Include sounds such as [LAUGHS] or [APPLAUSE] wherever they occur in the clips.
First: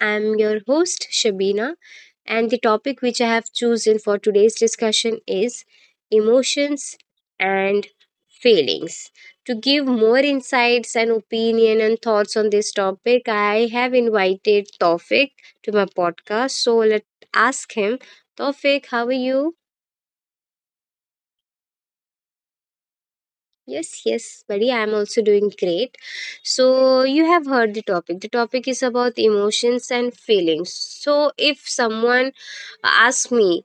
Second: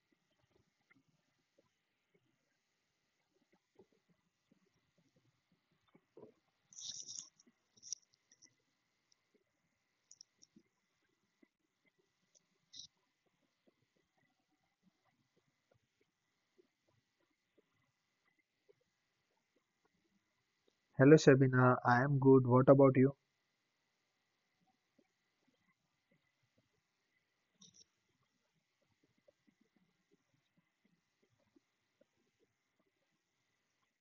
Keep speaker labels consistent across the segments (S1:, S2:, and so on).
S1: I'm your host, Shabina, and the topic which I have chosen for today's discussion is emotions and feelings. To give more insights and opinion and thoughts on this topic, I have invited Tawfiq to my podcast. So let's ask him, Tawfiq, how are you?
S2: Hello Shabina, I am good. What about you?
S1: Yes, yes, buddy, I'm also doing great. So, you have heard the topic. The topic is about emotions and feelings. So, if someone asks me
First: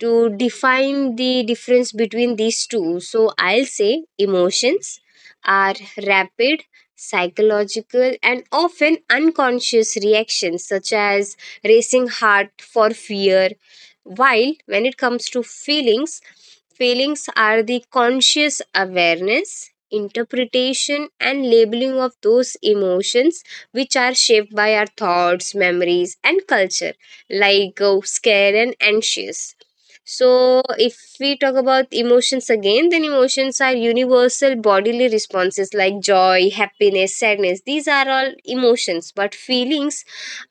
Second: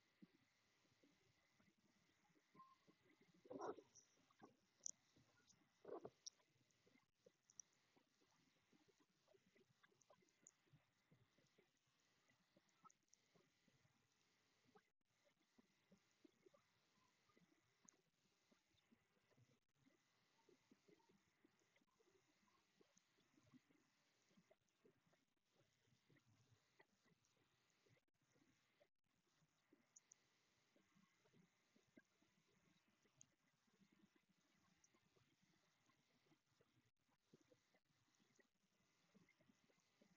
S1: to define the difference between these two, so I'll say emotions are rapid, psychological, and often unconscious reactions, such as racing heart for fear. While when it comes to feelings, feelings are the conscious awareness, interpretation, and labeling of those emotions which are shaped by our thoughts, memories, and culture, like scared and anxious. So, if we talk about emotions again, then emotions are universal bodily responses like joy, happiness, sadness. These are all emotions, but feelings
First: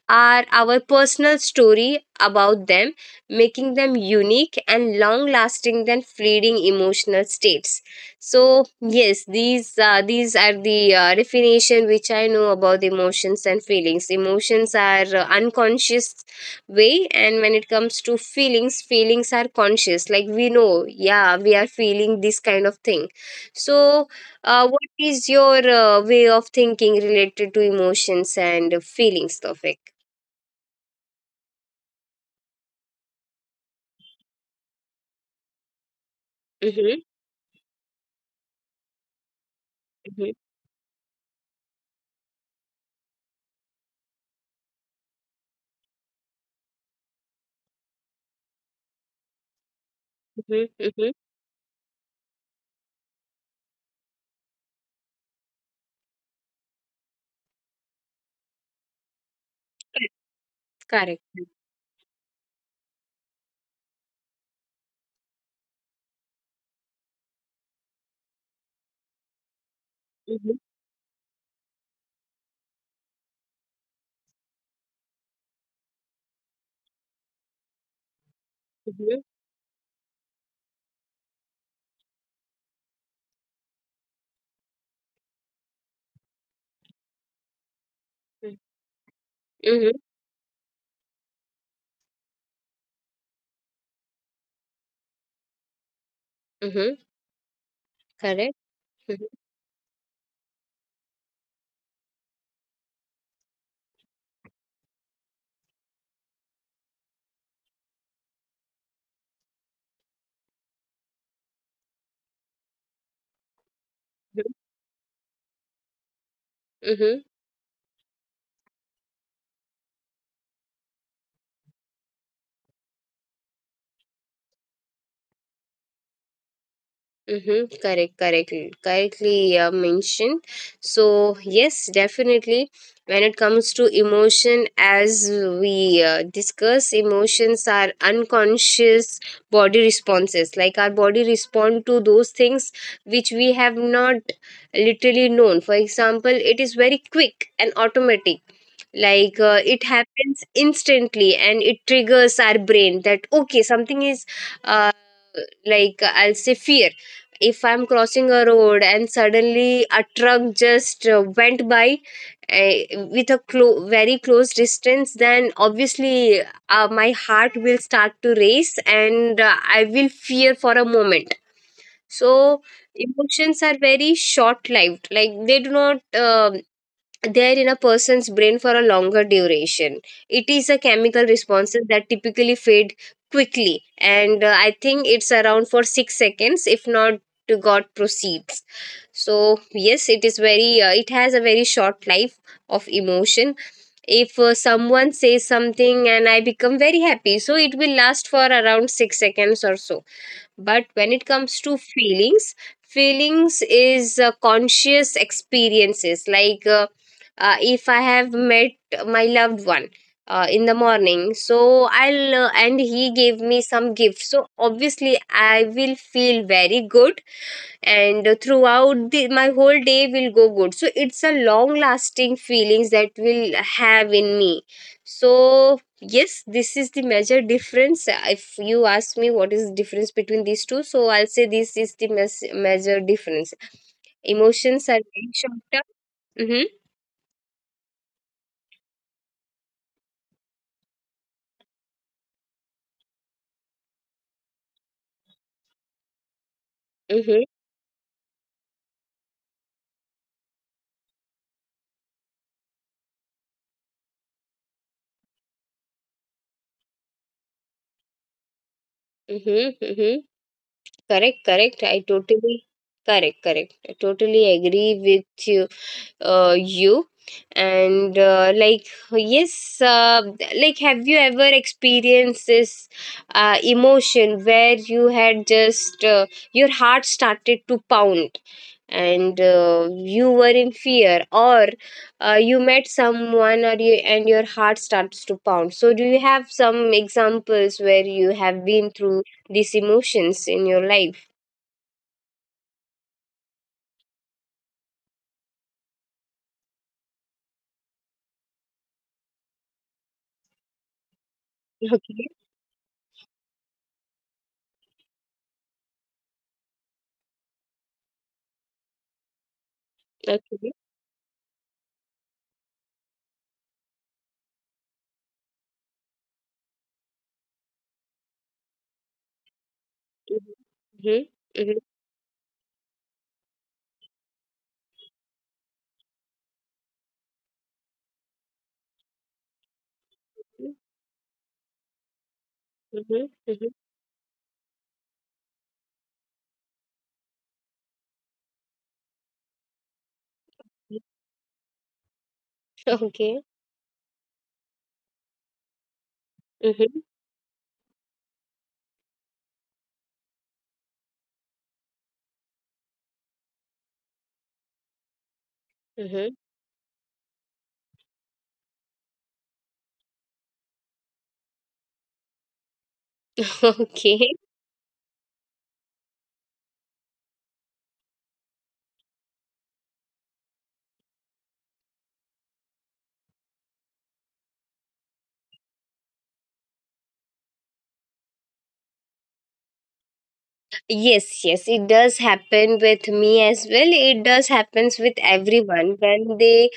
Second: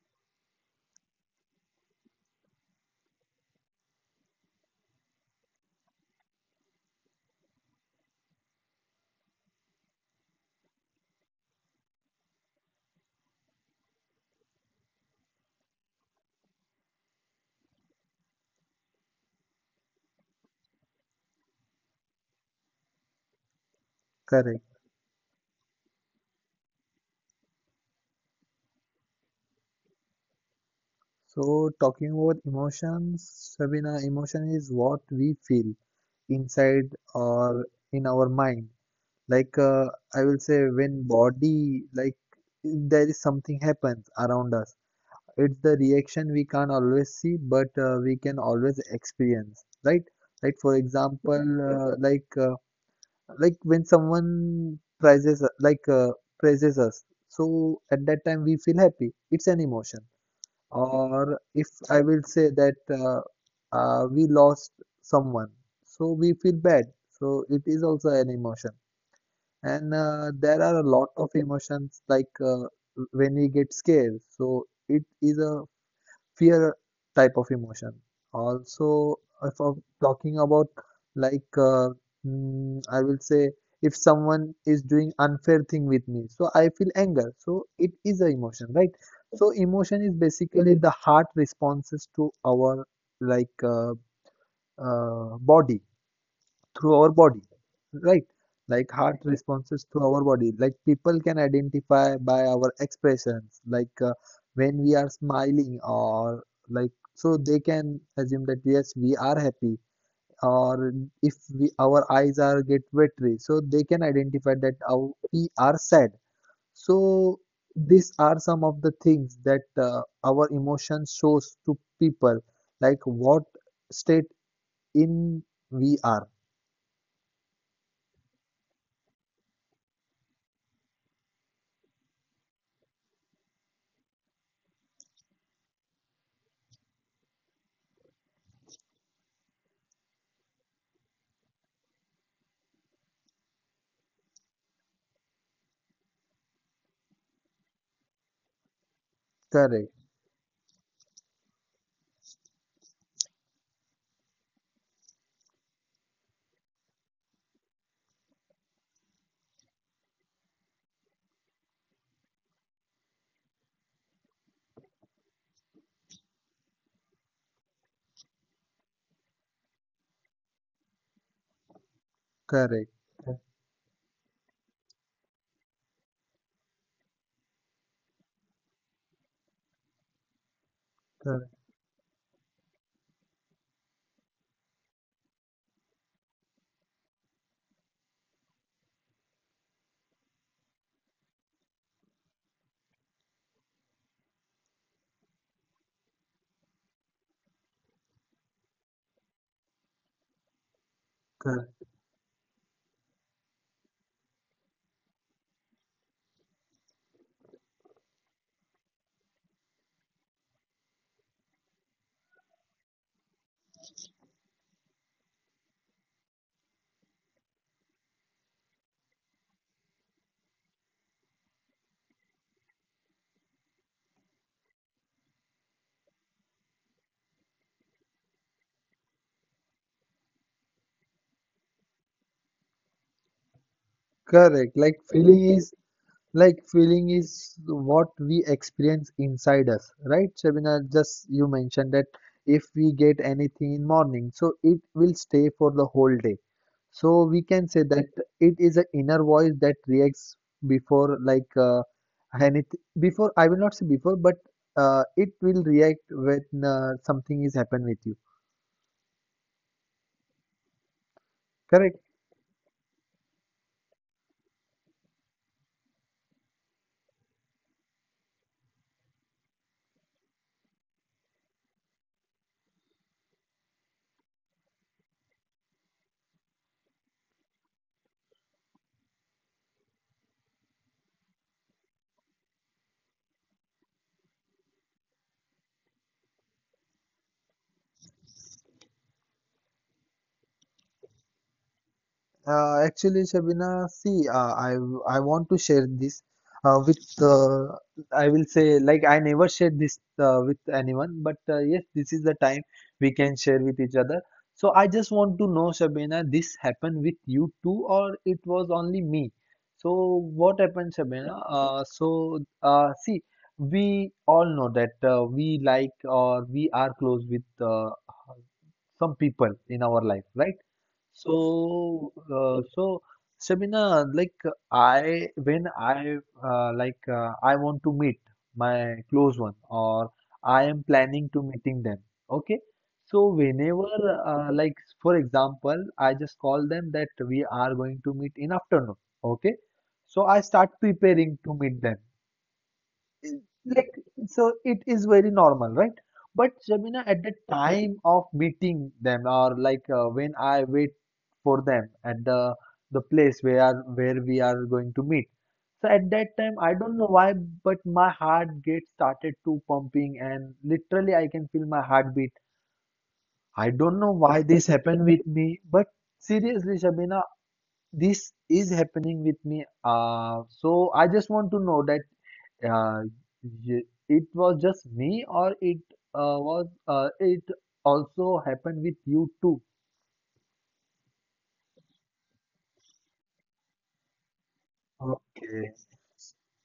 S1: are our personal story about them, making them unique and long lasting than fleeting emotional states. So yes, these are the definition which I know about emotions and feelings. Emotions are unconscious way, and when it comes to feelings, feelings are conscious. Like we know, yeah, we are feeling this kind of thing. So
S2: Correct.
S1: what is your way of thinking related to emotions and feelings topic.
S2: So, talking about emotions, Shabina, emotion is what we feel inside
S1: Mhm,
S2: or in our mind. Like uh, I
S1: mhm,
S2: will say, when body, there is something happens around us. It's the reaction we can't always see, but we can always experience, right? Like
S1: mhm,
S2: for
S1: mhm.
S2: example, uh, like uh, like when someone praises praises us, so at that time we feel happy. It's an emotion.
S1: Correct.
S2: Or if I will say that we lost someone, so we feel bad, so it is also an emotion. And
S1: Mhm,
S2: there are a lot of emotions like, when we get scared, so it is a fear type of emotion. Also,
S1: mhm,
S2: if I'm talking about like uh, I will say, if someone is doing unfair thing with me, so I feel anger. So it is a emotion, right? So emotion
S1: mhm,
S2: is basically the heart responses to our like uh, body,
S1: mhm,
S2: through
S1: mhm.
S2: our body, right?
S1: Correct.
S2: Like heart
S1: Mhm,
S2: responses through our body, like people can identify by our expressions, when we are smiling or like, so they can assume that yes, we are happy. Or if we our eyes are get watery, so they can identify that our, we are sad.
S1: mhm,
S2: So these are some of the things that our emotion shows to people, like what state in we are.
S1: mhm. Correct, correctly mentioned. So yes, definitely. When it comes to emotion, as we discuss, emotions are unconscious body responses. Like our body respond to those things which we have not literally known. For example, it is very quick and automatic like it
S2: Correct,
S1: happens instantly and it triggers our brain that okay something is uh, like I'll say fear. If I'm crossing a road and suddenly a truck just went by with a very close distance, then obviously my heart will start to race and I will fear for a moment. So
S2: correct
S1: emotions are very short lived, like they do not they are in a person's brain for a longer duration. It is a chemical
S2: Correct,
S1: responses that typically fade quickly, and I think it's around for 6 seconds, if not to God proceeds. So yes, it is very. It has a very short life of emotion. If someone says something and I become very happy, so it will last for around 6 seconds or so. But when it comes
S2: correct,
S1: to feelings, feelings is conscious experiences. Like if I have met my loved one in the morning, so I'll and he gave me some gift, so obviously I will feel very good and throughout the, my whole day will go good. So it's a long lasting feelings that will have in me. So yes, this is the major difference. If you ask me what is the difference between these two, so I'll say this is the major difference.
S2: correct.
S1: Emotions are
S2: Like
S1: very
S2: feeling
S1: short
S2: is,
S1: term. Mm-hmm,
S2: like feeling is what we experience inside us, right, Shabina? Just you mentioned that if we get anything in morning, so it will stay for the whole day. So
S1: mm-hmm,
S2: we can say that it is an inner voice that reacts before anything. Before, I will not say before, but it will react when something is happen with you.
S1: mm-hmm, mm-hmm. correct correct i
S2: Correct?
S1: totally Correct, correct, I totally agree with you. You, and like yes, like have you ever experienced this emotion where you had just your heart started to pound and you were in fear or you met someone or you and your heart starts to pound? So do you have some examples where you have been through these emotions in your life?
S2: Actually, Shabina, see, I want to share this with I will say, like, I never shared this with anyone, but yes, this
S1: Okay.
S2: is the time we can share with each other. So I just want to know, Shabina, this happened with you too, or it was only me? So what
S1: Okay.
S2: happened, Shabina? See, we all know that we like, or we are close with some people in our life, right?
S1: Hmm,
S2: So, so Shamina, I, when I like, I want to meet my close one, or I am planning to meeting them. Okay,
S1: hmm,
S2: so
S1: hmm.
S2: whenever uh, like for example, I just call them that we are going to meet in afternoon. Okay, so I start preparing to meet them,
S1: Okay.
S2: like, so it is very normal, right? But
S1: Mm-hmm.
S2: Shabina, at the time of meeting them, or when I wait for them at the place where we are going to meet, so at
S1: Mm-hmm.
S2: that time, I don't know why, but my heart gets started to pumping, and literally I can feel my heartbeat.
S1: [LAUGHS]
S2: I don't know
S1: Okay.
S2: why this happened with me, but seriously Shabina, this is happening with me. So I just want to know that, uh, y- it was just me, or it was it also happened with you too.
S1: Yes, yes, it does happen with me as well. It does happens with
S2: Okay,
S1: everyone when they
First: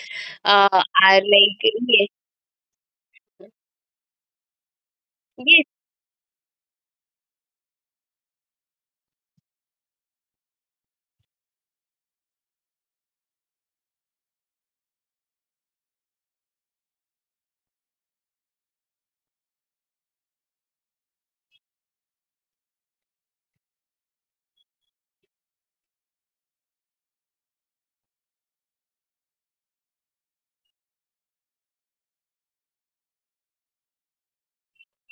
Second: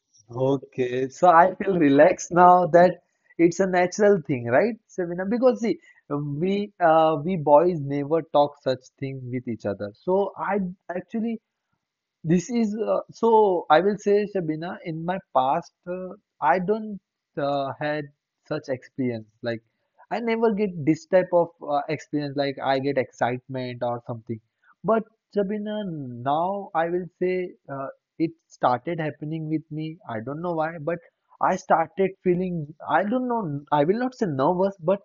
S2: okay.
S1: are
S2: So I
S1: like
S2: feel
S1: yes,
S2: relaxed now that it's a natural thing, right, Sabina? Because
S1: yes.
S2: see, we, we boys never talk such things with each other. So I actually, this is, so I will say, Shabina, in my past, I don't had such experience. Like I never get this type of experience. Like I get excitement or something. But Shabina, now I will say, it started happening with me. I don't know why, but I started feeling. I don't know. I will not say nervous, but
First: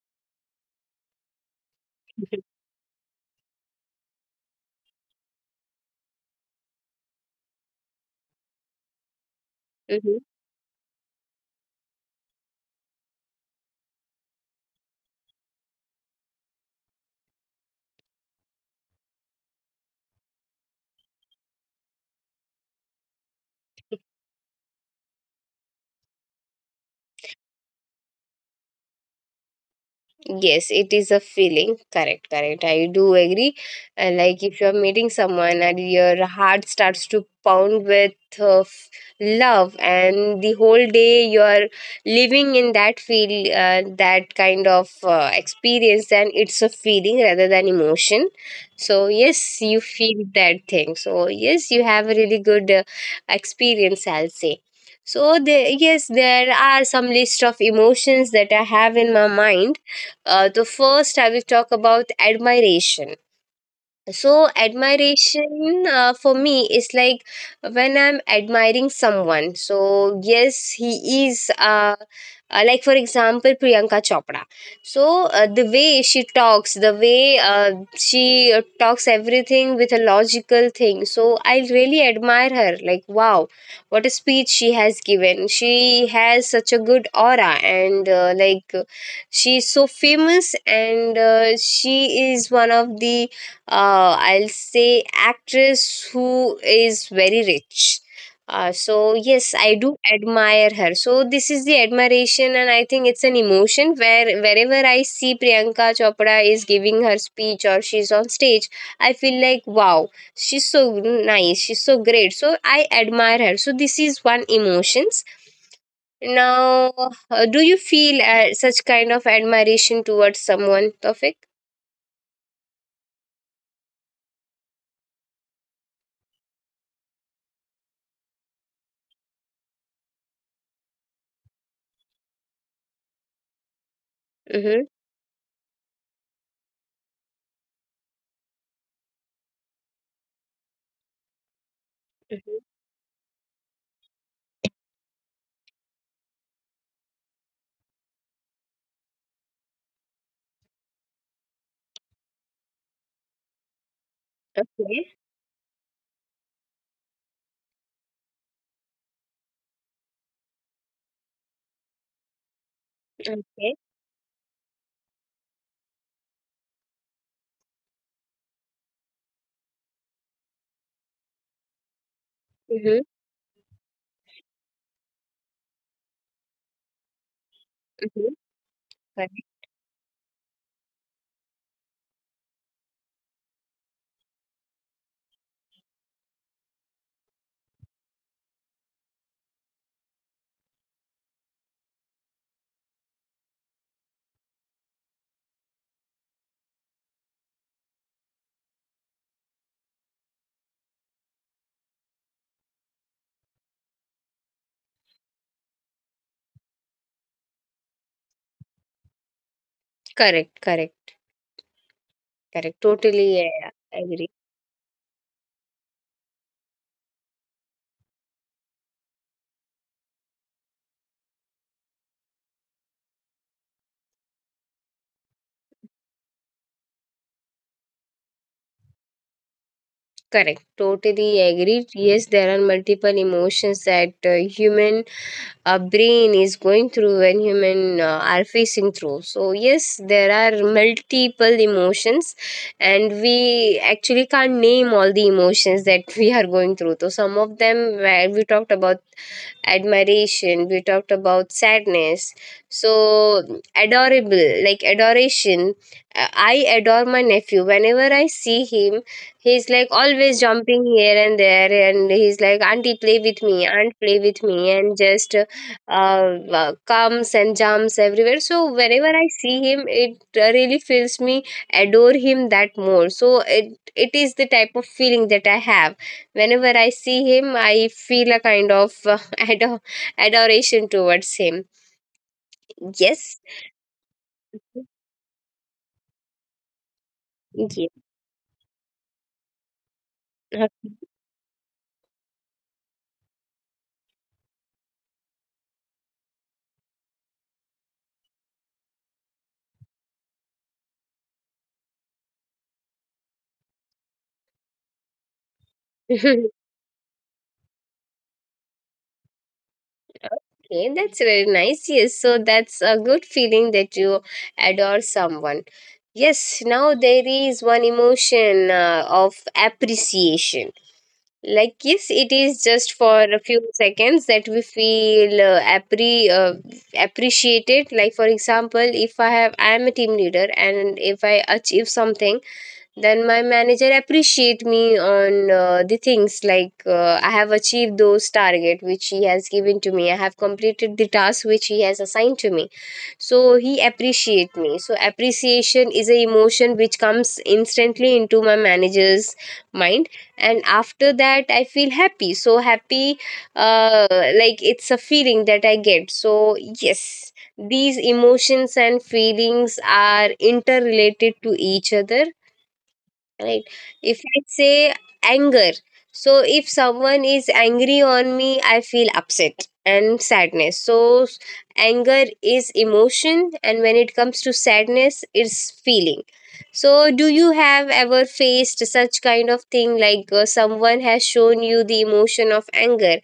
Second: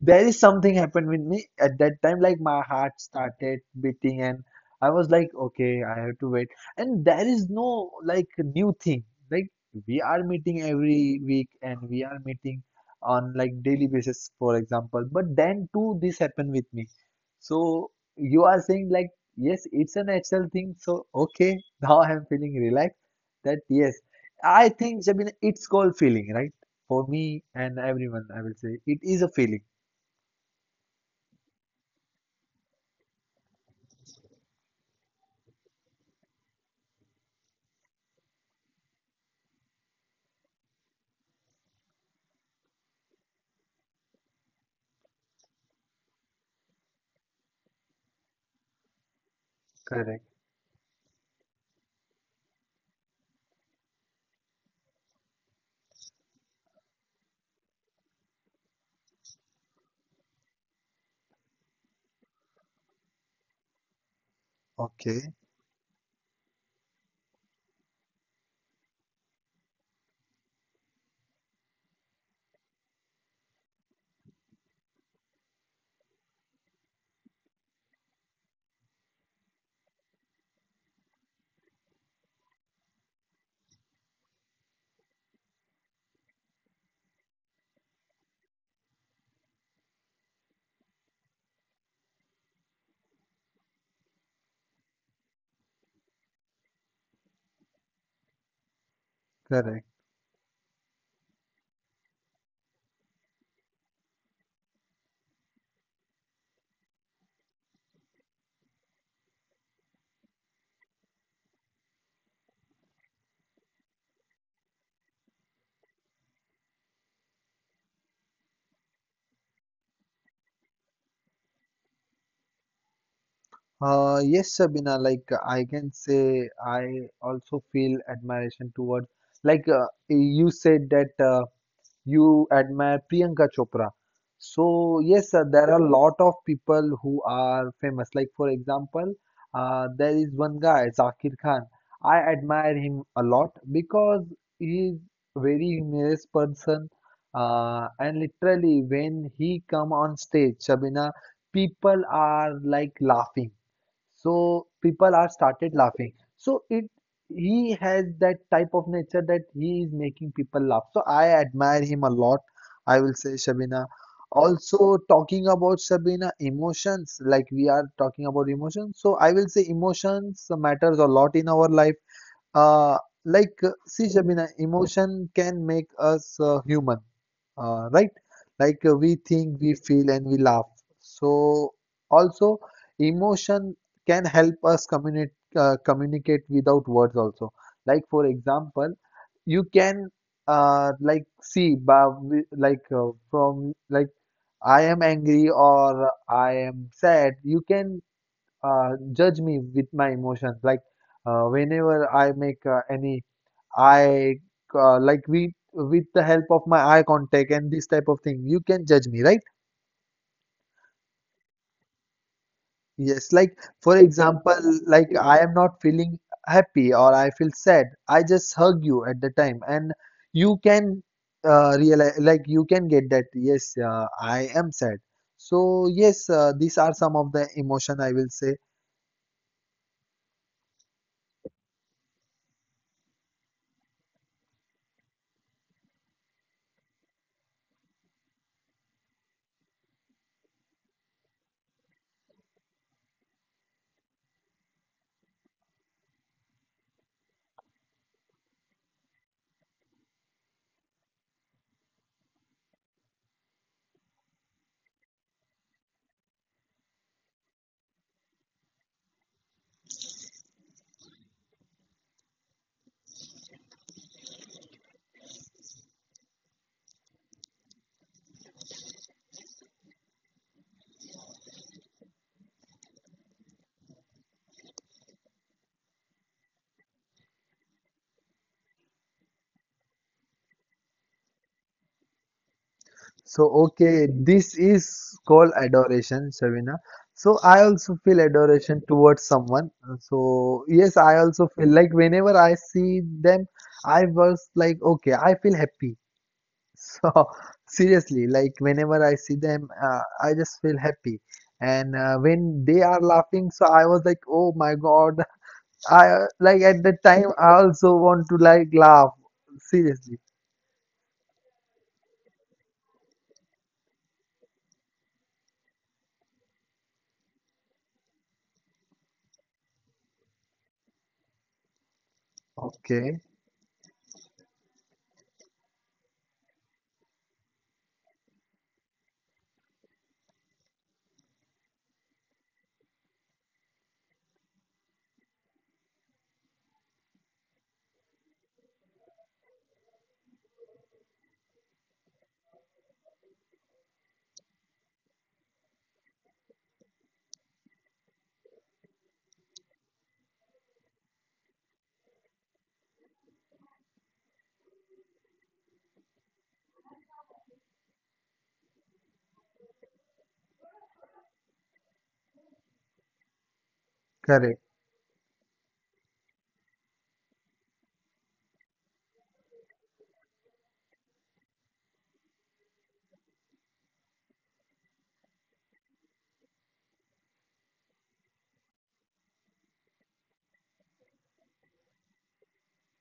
S2: there is something happened with me at that time, like
S1: [LAUGHS]
S2: my heart started beating, and I was like, okay, I have to wait. And there is no like new thing. Like we
S1: Mm-hmm.
S2: are meeting every week and we are meeting on like daily basis, for example, but then too this happened with me. So you are saying like yes, it's a natural thing, so okay. [LAUGHS] Now I am feeling relaxed that yes, I think Shabina, it's called feeling, right? For me and everyone, I will say it is a feeling.
S1: Yes, it is a feeling. Correct, correct. I do agree. Like if you're meeting someone and your heart starts to pound with uh, f- love, and the whole day you're living in that feel, that kind of experience, then it's a feeling rather than emotion. So, yes, you
S2: Correct.
S1: feel that thing. So, yes, you have a really good experience, I'll say. So, there, yes, there are some list of emotions that I have in my mind. The first, I will talk about admiration. So
S2: Okay.
S1: admiration for me is like when I'm admiring someone, so yes, he is like for example Priyanka Chopra. So the way she talks, the way she talks everything with a logical thing, so I really admire her. Like wow, what a speech she has given. She has such a good aura, and like she's so famous, and she is one of the I'll say actress who is very rich. So yes, I
S2: Correct.
S1: do admire her. So this is the admiration, and I think it's an emotion where wherever I see Priyanka Chopra is giving her speech or she's on stage, I feel like wow, she's so nice, she's so great. So I admire her. So this is one emotions. Now, do you feel such kind of admiration towards someone, Tofik?
S2: Yes, Sabina, I can say I also feel admiration towards, you said that. You admire Priyanka Chopra. So yes,
S1: Mm-hmm.
S2: sir, there are a lot of people who are famous. Like for example, there is one guy, Zakir Khan. I admire him a lot because he is very humorous person. And literally, when he come on stage, Shabina, people are like laughing. So people are started laughing. So it, he has that type of nature that he is making people laugh. So I admire him a lot, I will say, Shabina.
S1: Okay.
S2: Also, talking about Shabina emotions, like we are talking about emotions. So I will say emotions matters a lot in our life. Uh,
S1: Mhm,
S2: see, Shabina, emotion can make us human, right?
S1: mhm.
S2: We
S1: Correct.
S2: think, we feel, and we laugh. So, also, emotion can help us communicate without words also. Like, for example, you can, like see, ba- wi- like from, like, I am angry or I am sad. You can judge me with my emotions, whenever I make any eye, like, we, with the help of my eye contact and this type of thing, you can judge me, right?
S1: Correct, correct, correct.
S2: Yes,
S1: Totally,
S2: like
S1: yeah,
S2: for
S1: agree.
S2: example, like I am not feeling happy, or I feel sad, I just hug you at the time, and you can realize, like you can get that yes, I am sad. So yes, these are some of the emotion, I will say.
S1: Correct. Totally agree. Yes, there are multiple emotions that human brain is going through when human are facing through. So yes, there are multiple emotions, and we actually can't name all the emotions that [LAUGHS] we are going through. So some of them, where we talked about admiration, we talked about sadness, so adorable, like adoration. I adore my nephew whenever I see him. He's like always jumping here and there, and he's like auntie play with me, aunt play with me, and just comes and jumps everywhere. So whenever I see him, it really feels me adore him that more. So it is the type of feeling that I have. Whenever I see him, I feel a kind of [LAUGHS] adoration towards him. Yes.
S2: So, okay, this
S1: Yeah.
S2: is called adoration, Shavina. So, I
S1: Okay,
S2: also feel adoration towards someone. So, yes,
S1: [LAUGHS]
S2: I also feel like whenever I see them, I was like, okay, I feel happy. [LAUGHS] So, seriously, like whenever I see them, I just feel happy. And when they are laughing, so I was like, oh my God, [LAUGHS] I,
S1: okay,
S2: like at that time, I also want to like laugh. Seriously.
S1: that's very nice. Yes, so that's a good feeling that you adore someone. Yes, now there is one emotion of appreciation. Like, yes, it is just for
S2: Okay,
S1: a few seconds that we feel appreciated. Like, for example, if I have, I am a team leader, and if I achieve something, then my manager appreciate me on the things, like I have achieved those target which he has given to me, I have completed the task which he has assigned to me. So he appreciate me. So appreciation is a emotion which comes instantly into my manager's mind, and after that I feel happy. So happy, uh, like it's a feeling that I get. So yes, these emotions and feelings are interrelated to each other, right? If I
S2: correct.
S1: say anger, so if someone is angry on me, I feel upset and sadness. So s- anger is emotion, and when it comes to sadness, it's feeling. So do you have ever faced such kind of thing, like someone has shown you the emotion of anger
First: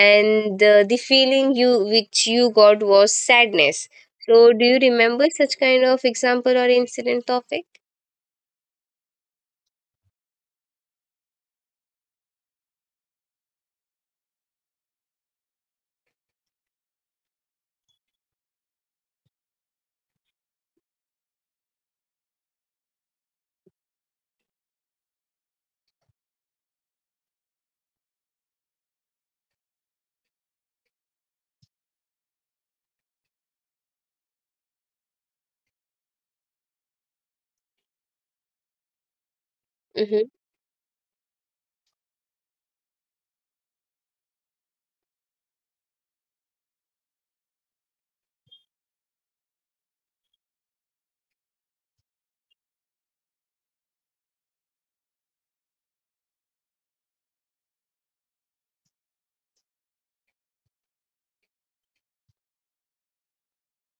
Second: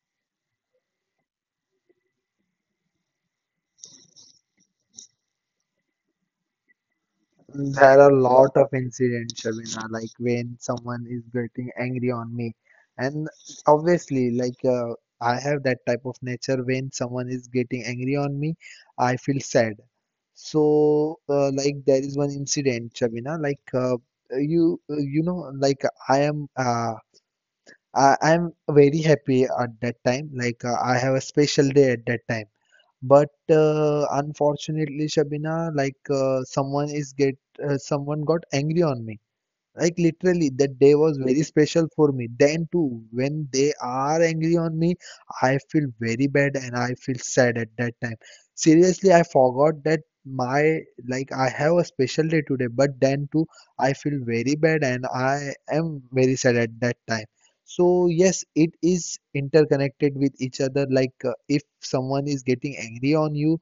S1: and the feeling you which you got was sadness? So do you remember such kind of example or incident topic?
S2: There are a lot of incidents, Shabina, like when someone is getting angry on me. And obviously, I have that type of nature, when someone is getting angry on me, I feel sad. So, like there is one incident, Shabina, you you know, like I am, I'm very happy at that time. I have a special day at that time. But unfortunately, Shabina, someone is get, someone got angry on me. Like
S1: Mm-hmm.
S2: literally, that day was very special for me. Then too, when they are angry on me, I feel very bad and I feel sad at that time. Seriously, I forgot that my, like, I have a special day today, but then too, I feel very bad and I am very sad at that time. So yes, it is interconnected with each other. If someone is getting angry on you,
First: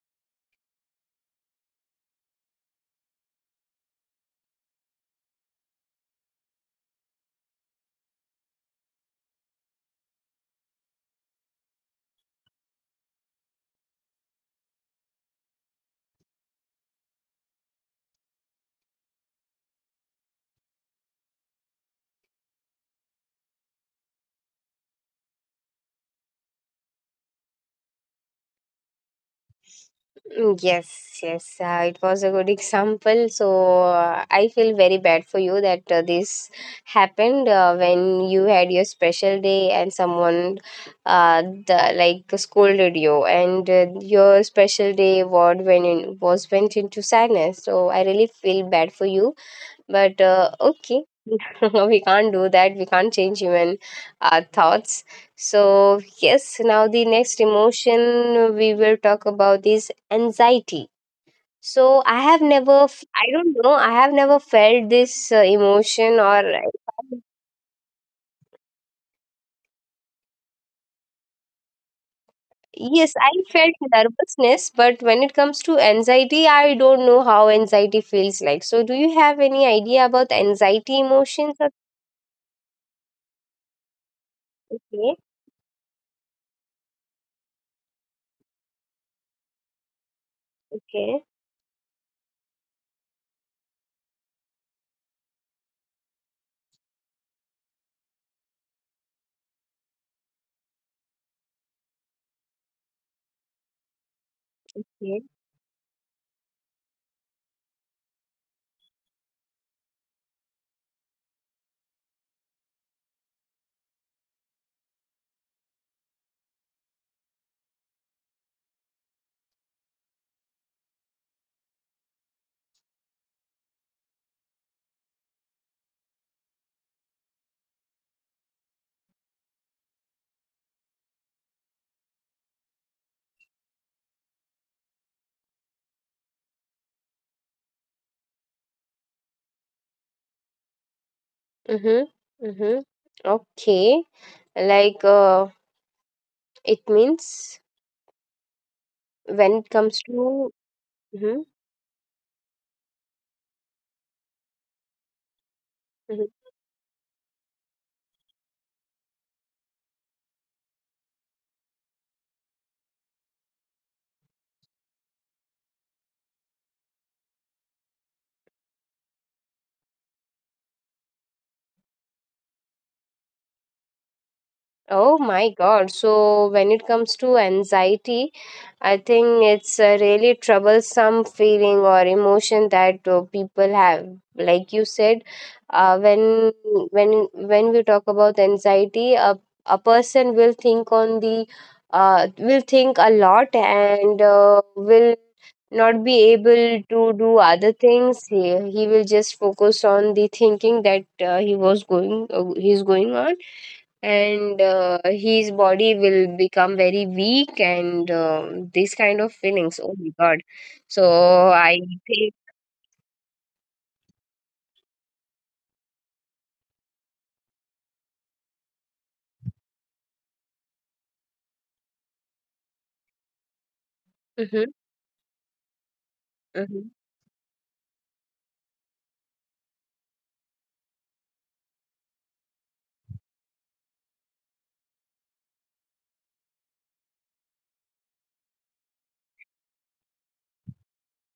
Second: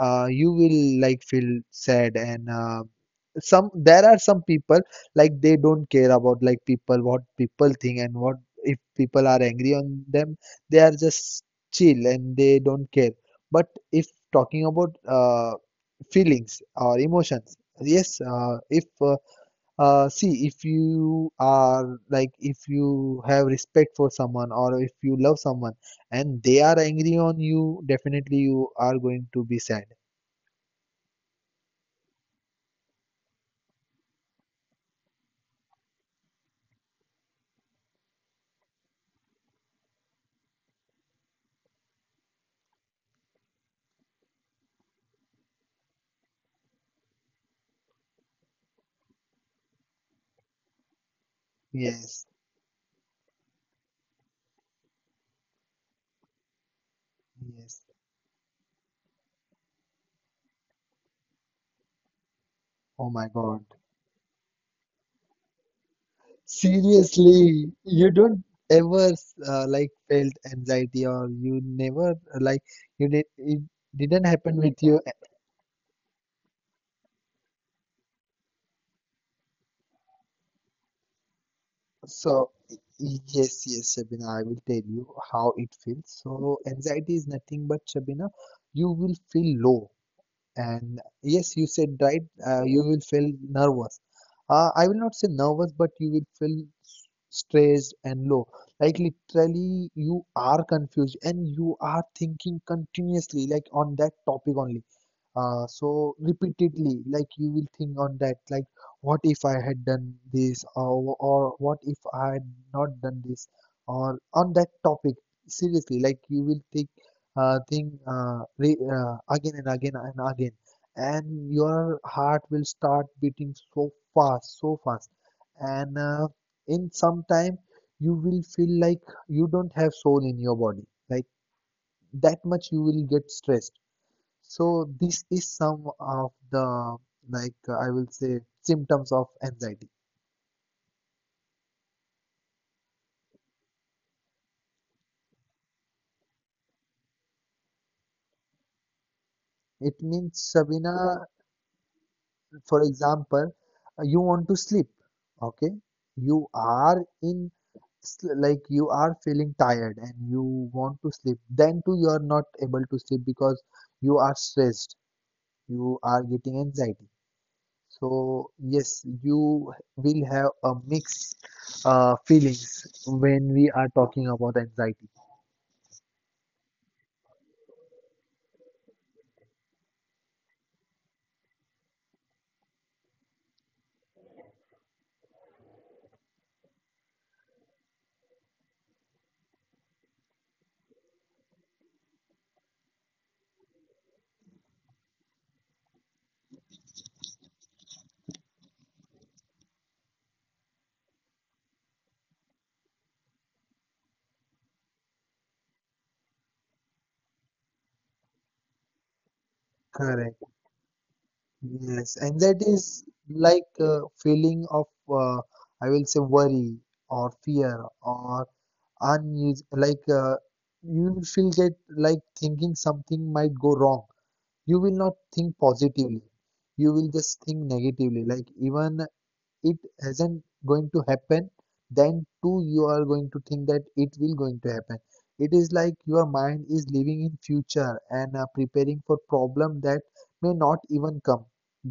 S2: you will like feel sad. And some there are some people, like they don't care about, like, people what people think, and what if people are angry on them, they are just chill and they don't care. But if talking about feelings or emotions, yes, if see, if you are, like, if you have respect for someone, or if you love someone, and they are angry on you, definitely you are going to be sad.
S1: Mm, yes, yes, it was a good example. So I feel very bad for you that this happened when you had your special day, and someone uh, the, like scolded you, and your special day award when in, was went into sadness. So I really feel bad for you, but okay, [LAUGHS] we
S2: Yes.
S1: can't do that. We can't change even our thoughts. So, yes, now the next
S2: Yes.
S1: emotion we will talk about is anxiety. So, I have never,
S2: Oh my
S1: I
S2: God.
S1: don't know, I have never felt this emotion or
S2: Seriously, you don't ever felt anxiety, or you never you did
S1: yes, I
S2: it,
S1: felt
S2: didn't happen with
S1: nervousness,
S2: you.
S1: but when it comes to anxiety, I don't know how anxiety feels like. So, do you have any idea about anxiety emotions? Or
S2: So yes, yes, Shabina, I will tell you
S1: okay.
S2: how it feels. So anxiety is nothing but, Shabina, you will feel low. And
S1: Okay.
S2: yes, you said right, you will feel nervous. I will not say nervous, but you will feel s- stressed and low. Like literally, you are confused and you are thinking continuously, like on that topic only. So repeatedly, like you will think on that, like what if I had done this, or what if I had not done this, or on that topic. Seriously, like you will think thing re again and again and again, and your heart will start beating so fast, and in some time, you will feel like you don't have soul in your body, like that much you will get stressed. So this is some of the, I will say, symptoms of anxiety.
S1: Mhm. Mhm. Okay. Like uh, it means when it comes
S2: It
S1: to.
S2: means,
S1: Mhm.
S2: Sabina, for example, you want to sleep, okay?
S1: Mhm.
S2: You are in like you are feeling tired and you want to sleep, then too you are not able to sleep because you are stressed, you are getting anxiety. So yes, you will have a mixed feelings when we are talking about
S1: Oh
S2: anxiety.
S1: my God. So, when it comes to anxiety, I think it's a really troublesome feeling or emotion that people have. Like you said, uh, when when we talk about anxiety, a person will think on the will think a lot, and will not be able to do other things. He will just focus on the thinking that he's going on, and his body will become very weak, and this kind of feelings. Oh
S2: Correct.
S1: my god. So
S2: Yes,
S1: I
S2: anxiety
S1: think
S2: is like a feeling of I will say worry or fear or unus like you feel that, like, thinking something might go wrong. You will not
S1: mhm,
S2: think positively, you will just
S1: mhm.
S2: think negatively. Like, even it isn't going to happen, then too you are going to think that it will going to happen. It is like your mind is living in future and preparing for problem that may not even come.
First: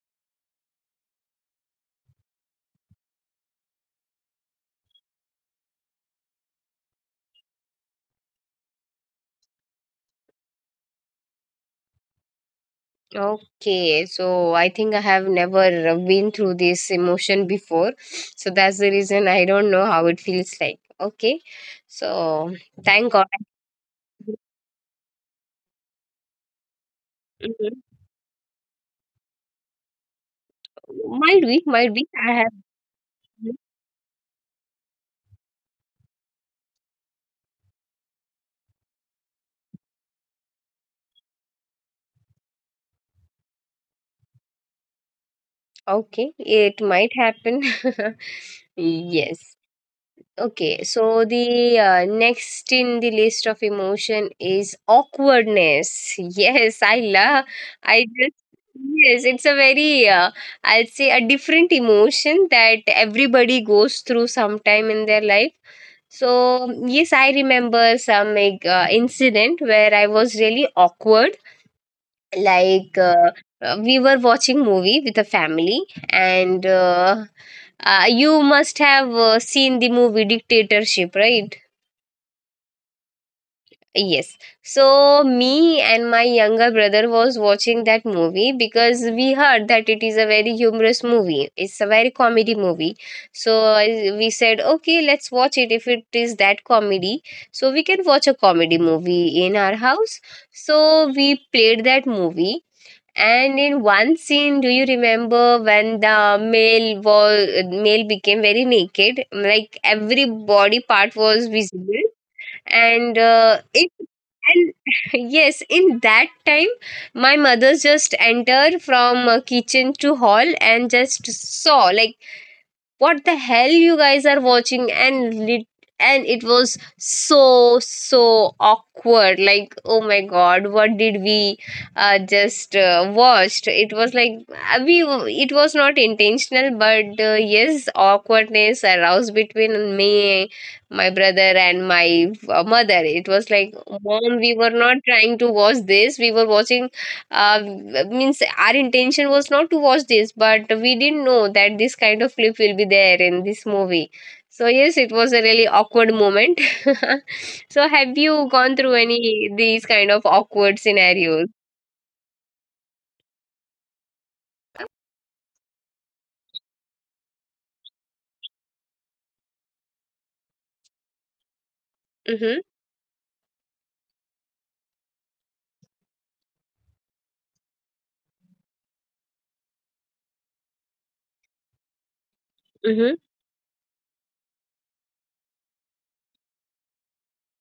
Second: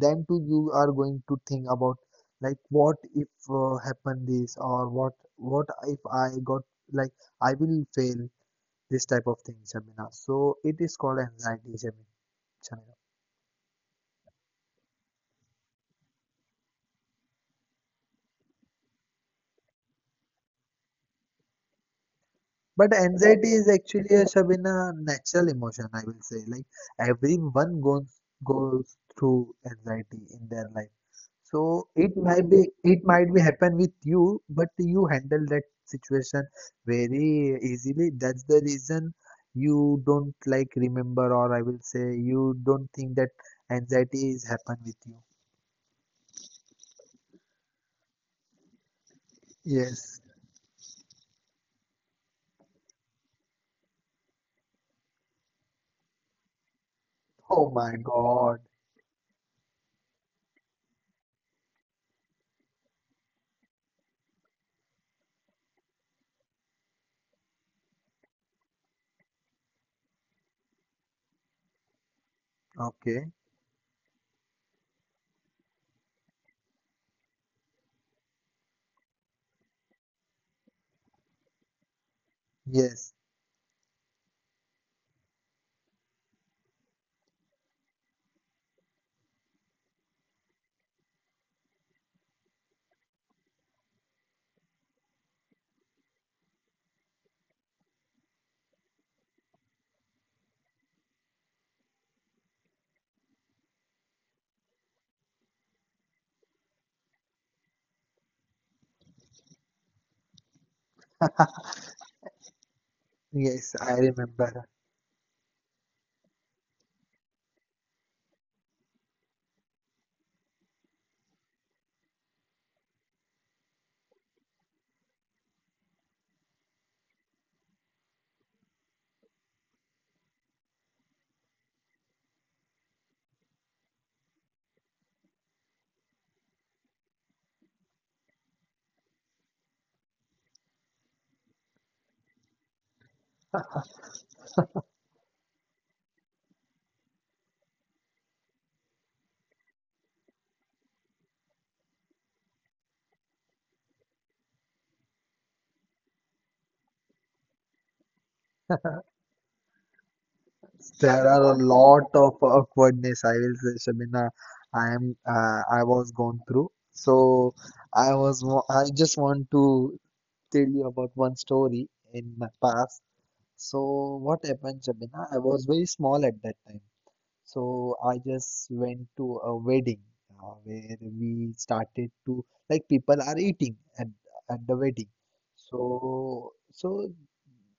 S2: Then too you are going to think about, like, what if happen this, or what if I got, like, I will fail, this type of things, Shamina. So it is called anxiety, Shamina.
S1: Okay, so I think I have never been through this emotion before. So that's the reason I don't know how it feels like. Okay, so
S2: But
S1: thank god.
S2: anxiety is actually a Shabina natural emotion, I will say. Like, everyone
S1: Mhm.
S2: goes through anxiety in their life.
S1: Might be,
S2: So it
S1: I
S2: might
S1: have.
S2: be, happen with you, but you handle that situation very easily. That's the reason you don't, like, remember, or I will say you don't think that anxiety is happen with you.
S1: Okay, it might happen. [LAUGHS] Yes.
S2: Yes.
S1: Okay, so the next in the list of emotion is awkwardness. [LAUGHS] Yes, I love.
S2: Oh my
S1: I just
S2: God.
S1: Yes, it's a very I'll say a different emotion that everybody goes through sometime in their life. So yes, I remember some like, incident where I was really awkward like
S2: Okay.
S1: we were watching movie with a family, and you must have seen the movie Dictatorship, right?
S2: Yes.
S1: Yes. So me and my younger brother was watching that movie because we heard that it is a very humorous movie. It's a very comedy movie. So we said, okay, let's watch it if it is that comedy. So we can watch a comedy movie in our house. So we played that movie. And in one scene, do you remember when the male became very naked? Like every body part was visible, and
S2: Yes,
S1: it
S2: I remember.
S1: and [LAUGHS] yes, in that time, my mother just entered from kitchen to hall and just saw, like, what the hell you guys are watching. And it was so so awkward, like oh my god, what did we just watched. It was like we it was not intentional, but yes, awkwardness aroused between me, my brother, and my mother. It was like, mom, we were not trying to watch this, we were watching uh, means our intention was not to watch this, but we didn't know that this kind of clip will be there in this movie. So yes, it was a really awkward moment. [LAUGHS] So have you gone through any these kind of awkward
S2: There are
S1: scenarios?
S2: a lot of awkwardness, I will say, Shabina, I am, I was going through. So I was, I just want to tell you about one story in my
S1: Mm-hmm,
S2: past. So what happened, Shabina? I was very small at that time. So I just went to a wedding where we started to, like, people
S1: mm-hmm.
S2: are eating at the wedding. So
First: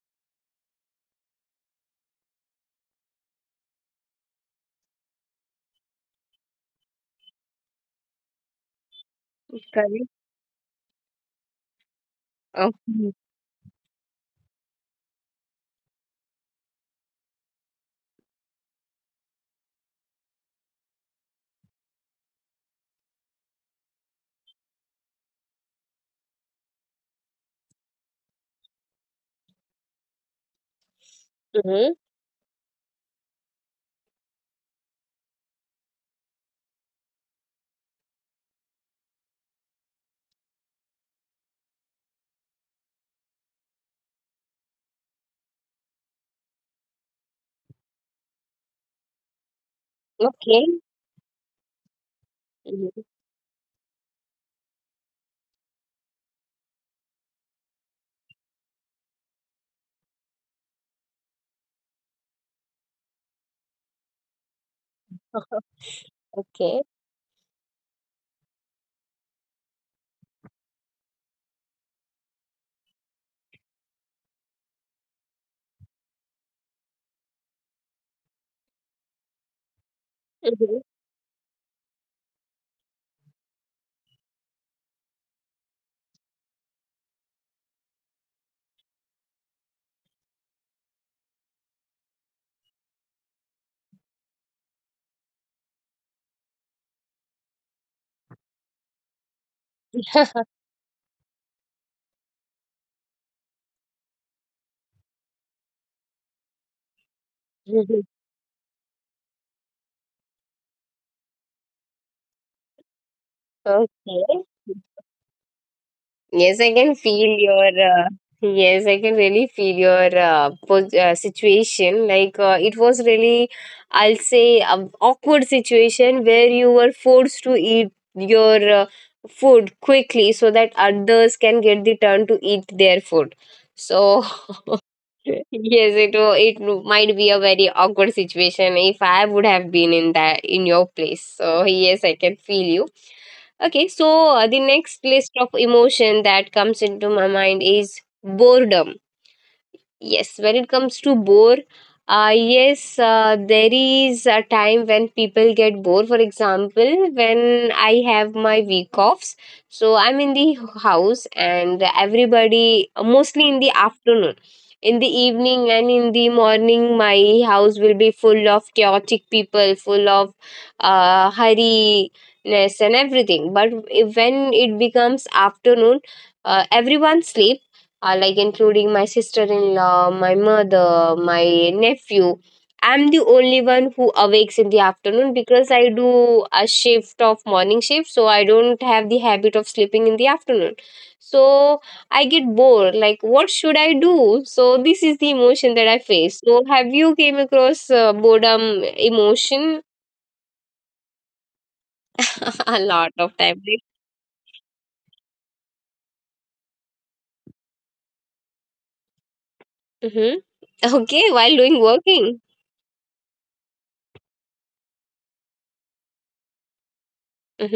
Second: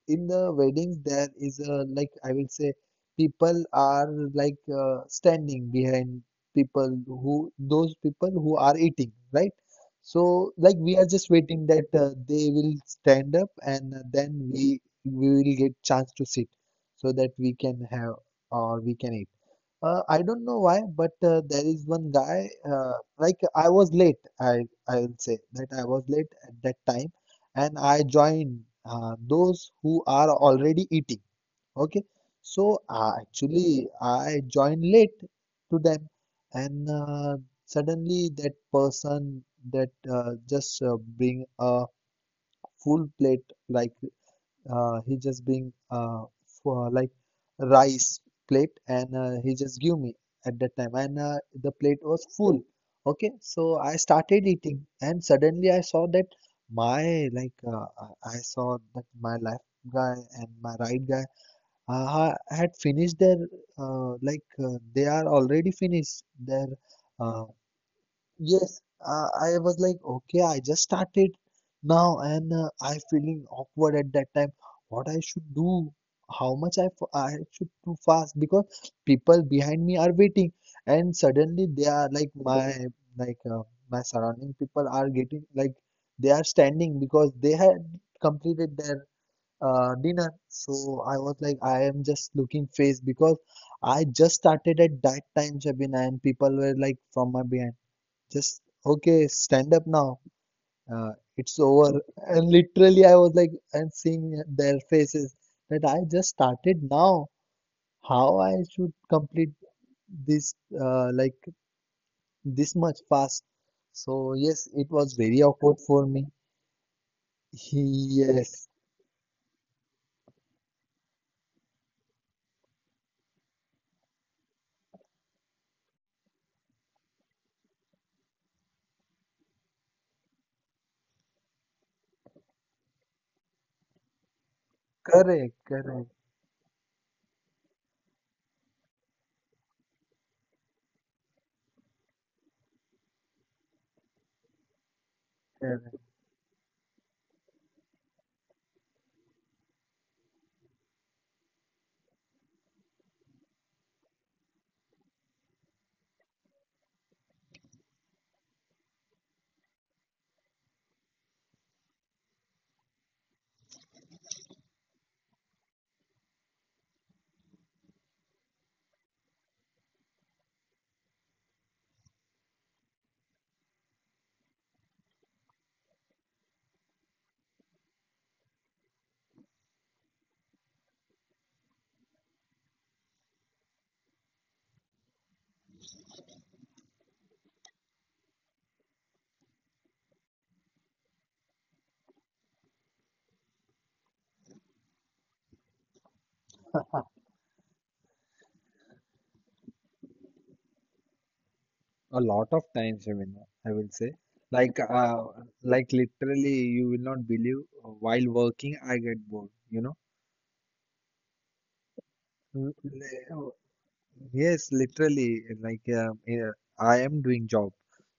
S2: in the weddings there is a, like, I will say people are, like, standing behind people who, those people who are eating, right?
S1: Correct.
S2: So, like, we are just waiting that they will
S1: Okay.
S2: stand up and then we will get chance to sit, so that we can have or we can eat. I don't know why, but there is one guy. Like, I was late. I'll say that I was late at that time, and I joined those who are already eating. Okay,
S1: Mm-hmm.
S2: so actually I joined late to them, and suddenly that person, that just bring a full plate, like, he just being for, like, rice plate, and he just give me at that time,
S1: Okay.
S2: and the plate was full. Okay,
S1: Mhm.
S2: so I started eating and suddenly I saw that my, like, I saw that my left guy and my right guy had finished their, they are already
S1: [LAUGHS]
S2: finished their
S1: Okay.
S2: uh, Yes, I was like, okay, I just started now, and I feeling awkward at that time. What I should do? How much I I should do fast? Because people behind me are waiting, and
S1: Mhm.
S2: suddenly they are like my, like, my surrounding people are getting, like, they are standing because they had completed their dinner. So I was like, I am just looking face because I just started at that time, Shabina, and people were like from my behind, just okay, stand up now, it's over. And literally I was like and seeing their faces that I just started now, how I
S1: Mhm.
S2: should complete this uh, like this much fast. So
S1: [LAUGHS]
S2: yes, it was
S1: Okay.
S2: very awkward for me.
S1: Yes, I can
S2: [LAUGHS]
S1: feel your.
S2: yes.
S1: Yes, I can really feel your situation. Like, it was really, I'll say, an awkward situation where you were forced to eat your food quickly so that others can get the turn to eat their food. So
S2: Correct, correct,
S1: [LAUGHS] yes, it might be a very awkward situation if I would have been in that in your place. So yes, I can feel you. Okay, so the next
S2: correct.
S1: list of emotion that comes into my mind is boredom. Yes, when it comes to bore, yes, there is a time when people get bored. For example, when I have my week offs, so I'm in the house and everybody, mostly in the afternoon. In the evening and in the morning, my house will be full of chaotic people, full of hurriness and everything. But when it becomes afternoon, everyone sleeps, like including my sister in law, my mother, my nephew. I'm the only one who awakes in the afternoon because I do a shift of morning shift, so I don't have the habit of sleeping in the afternoon. So I get bored. Like, what should I do? So this is the emotion that I face. So have you came across boredom emotion?
S2: A lot of times, I
S1: [LAUGHS]
S2: mean,
S1: A
S2: I
S1: lot
S2: will
S1: of
S2: say,
S1: time? Right?
S2: like, like literally, you will not believe, while working I get bored, you know.
S1: Mm-hmm. Okay, while doing working.
S2: Mm. Yes, literally, like, yeah, I am doing job.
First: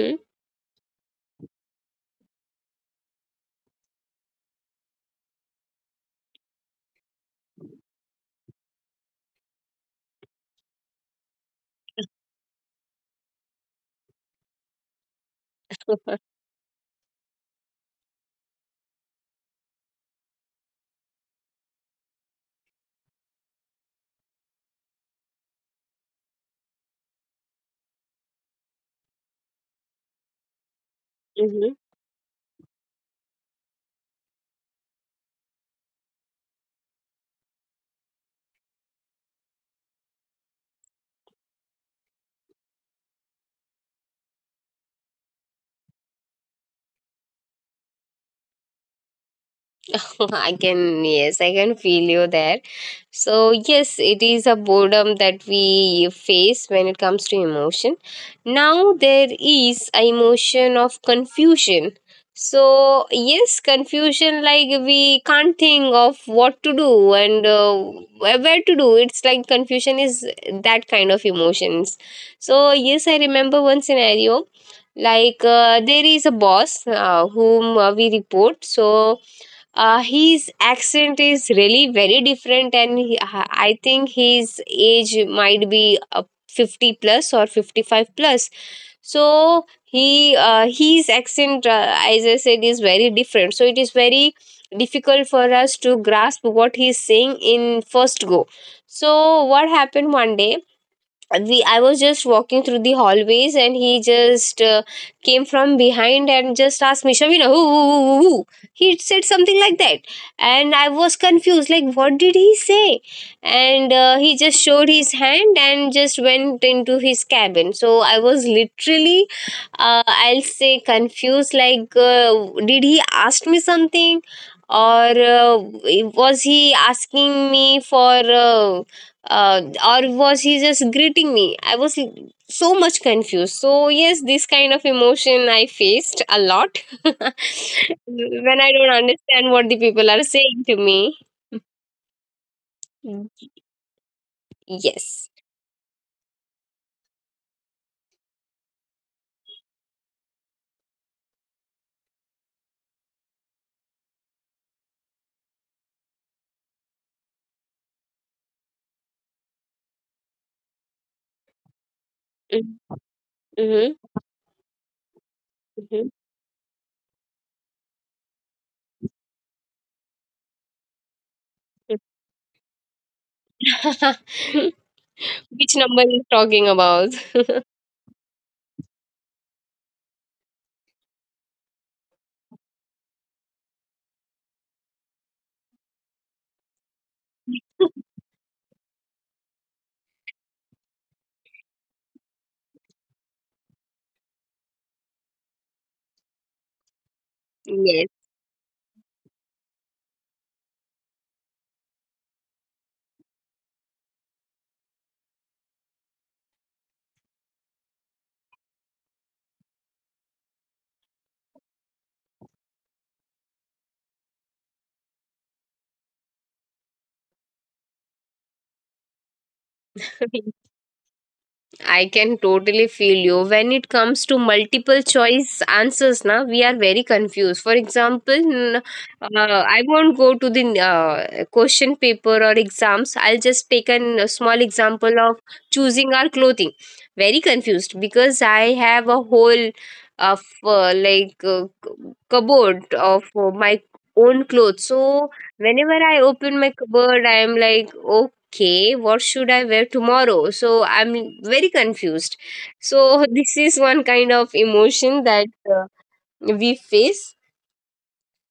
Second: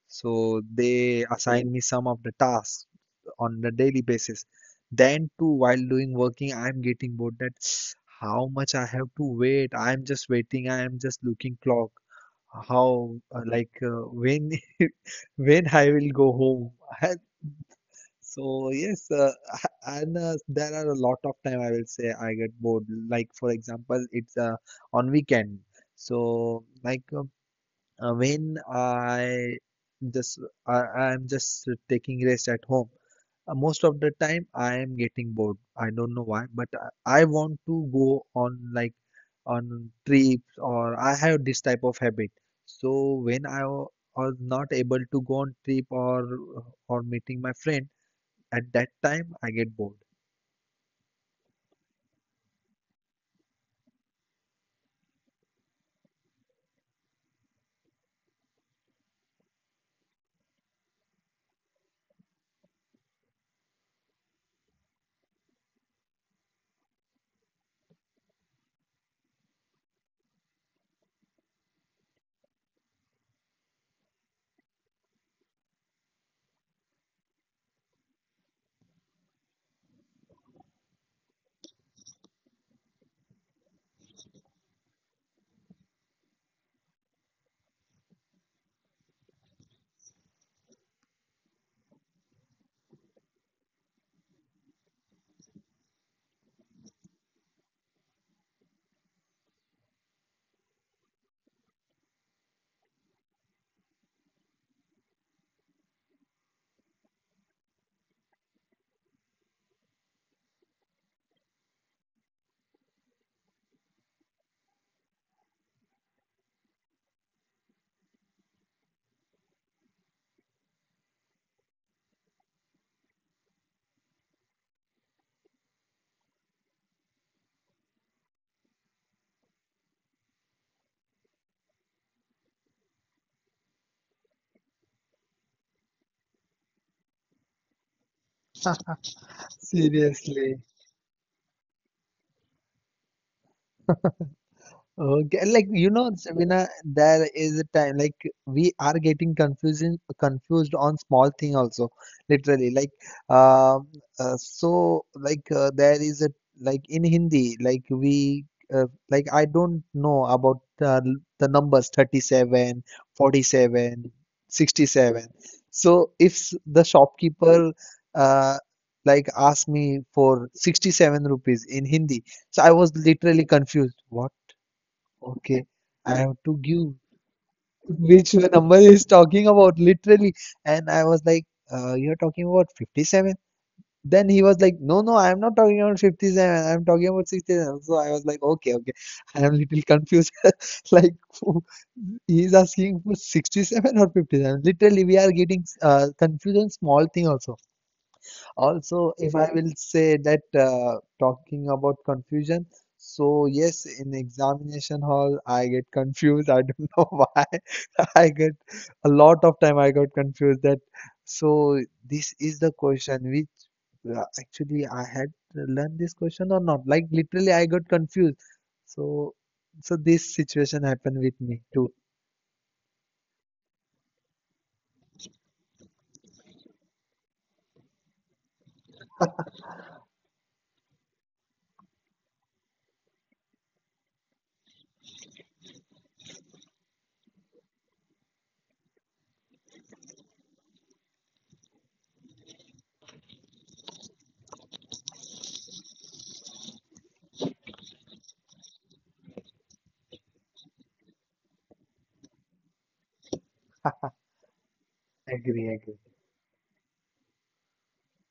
S2: So they assign me some of the tasks on the daily basis. Then too, while doing working, I'm getting bored that [SNIFFS] how much I have to wait. I'm just waiting. I am just looking clock. How, when, [LAUGHS] when I
S1: Mm-hmm.
S2: will go home? [LAUGHS] So yes, [LAUGHS] and there are a lot of time, I will say, I get bored. Like for example, it's on weekend. So, like, when just I'm just
S1: [LAUGHS]
S2: taking rest at home. Most of the time I am getting bored. I don't know why, but I want to go on, like, on trips, or I have this type of habit. So when was not able to go on trip or meeting my friend, at that time I get bored.
S1: [LAUGHS] Yes, I can feel you there. So, yes, it is a boredom that we face when it comes to emotion. Now, there is a emotion of confusion. So, yes, confusion like we can't think of what to do and where to do. It's like confusion is that kind of emotions. So, yes, I remember one scenario like there is a boss whom we report, so his accent is really very different, and I think his age might be 50 plus or 55 plus. So he his accent, as I said, is very different, so it is very difficult for us to grasp what he is saying in first go. So what happened one day, we I was just walking through the hallways, and he just came from behind and just asked me, Shavina, who, who?" He said something like that, and I was confused, like, what did he say? And he just showed his hand and just went into his cabin, so I was literally I'll say confused, like, did he ask me something? Or was he asking me for uh, or was he just greeting me? I was so much confused, so yes, this kind of emotion I faced a lot. [LAUGHS] When I don't understand what the people are saying
S2: Seriously.
S1: to me. Mm. Yes.
S2: Okay, like, you know, Sabina, there is a time, like, we are getting confusing confused on small thing also, literally. Like, um, so, like, there is a, like, in Hindi, like, we uh, like, I don't know about the numbers 37, forty
S1: Mm-hmm.
S2: seven, 67. So
S1: [LAUGHS]
S2: if the shopkeeper uh, like asked me for 67 rupees in Hindi, so I was literally confused. What?
S1: Hmm.
S2: Okay,
S1: Which number
S2: I
S1: is
S2: have to
S1: talking
S2: give,
S1: about?
S2: which one number is talking about, literally. And I was like, you're talking about 57? Then he was like, no, no, I'm not talking about 57, I'm talking about 67. So I was like, okay, okay, I am little confused. [LAUGHS] Like, who- he's asking for 67 or 57. Literally, we are getting confused on small thing also.
S1: Yes,
S2: Also, if I will say that, talking about confusion, so yes, in examination hall, I get confused. I don't [LAUGHS] know why. I get a lot of time, I got confused that, so this is the question which actually, I had learned this question or not. Like, literally, I got confused. So, so this situation happened with me too.
S1: I can totally feel you. When it comes to multiple choice answers, now we are very confused. For example, I won't go to the question paper or exams. I'll just take a small example of choosing our clothing. Very confused because I have a whole of like cupboard of my own clothes. So whenever I open my cupboard, I am like, oh, okay, what should I wear tomorrow? So I'm very confused. So [LAUGHS] this is one kind of emotion that uh,
S2: Agree, agree.
S1: we face.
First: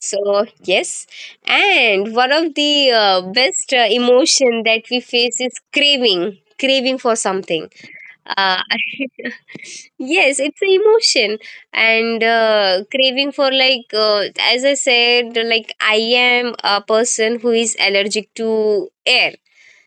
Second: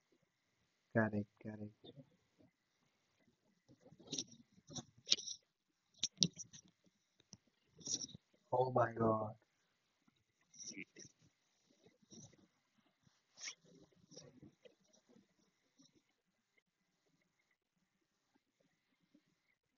S1: So yes,
S2: Correct, correct.
S1: and one of the best emotion that we face is craving, craving for something. Uh,
S2: Oh my God.
S1: [LAUGHS] yes, it's an emotion, and craving for like as I said, like I am a person who is allergic to air,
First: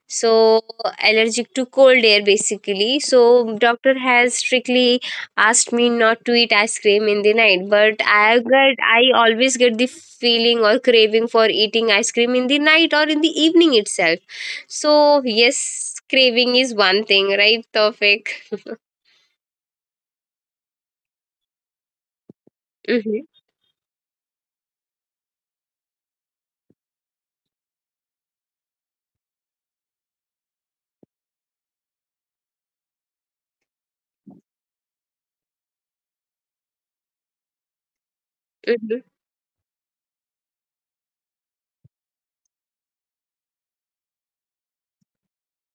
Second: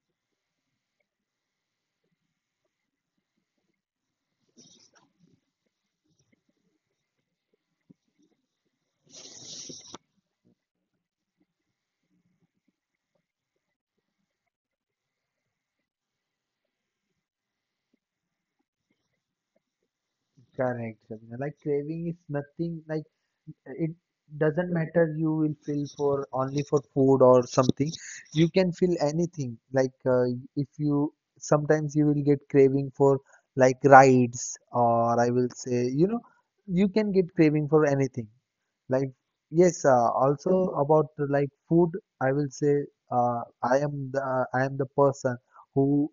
S1: so allergic to cold air basically, so doctor has strictly asked me not to eat ice cream in the night, but I always get the feeling or craving for eating ice cream in the night or in the evening itself. So yes, craving is one thing, right, Tofik?
S2: Correct, Shabina. Like, craving is nothing, like,
S1: Hmm.
S2: it doesn't matter, you will feel for only for food or something, you can feel anything, like, if you, sometimes you will get craving for, like, rides, or I will say, you know, you can get craving for anything, like.
S1: Hmm.
S2: Yes, also about, food, I will say, uh, i am the I am the person who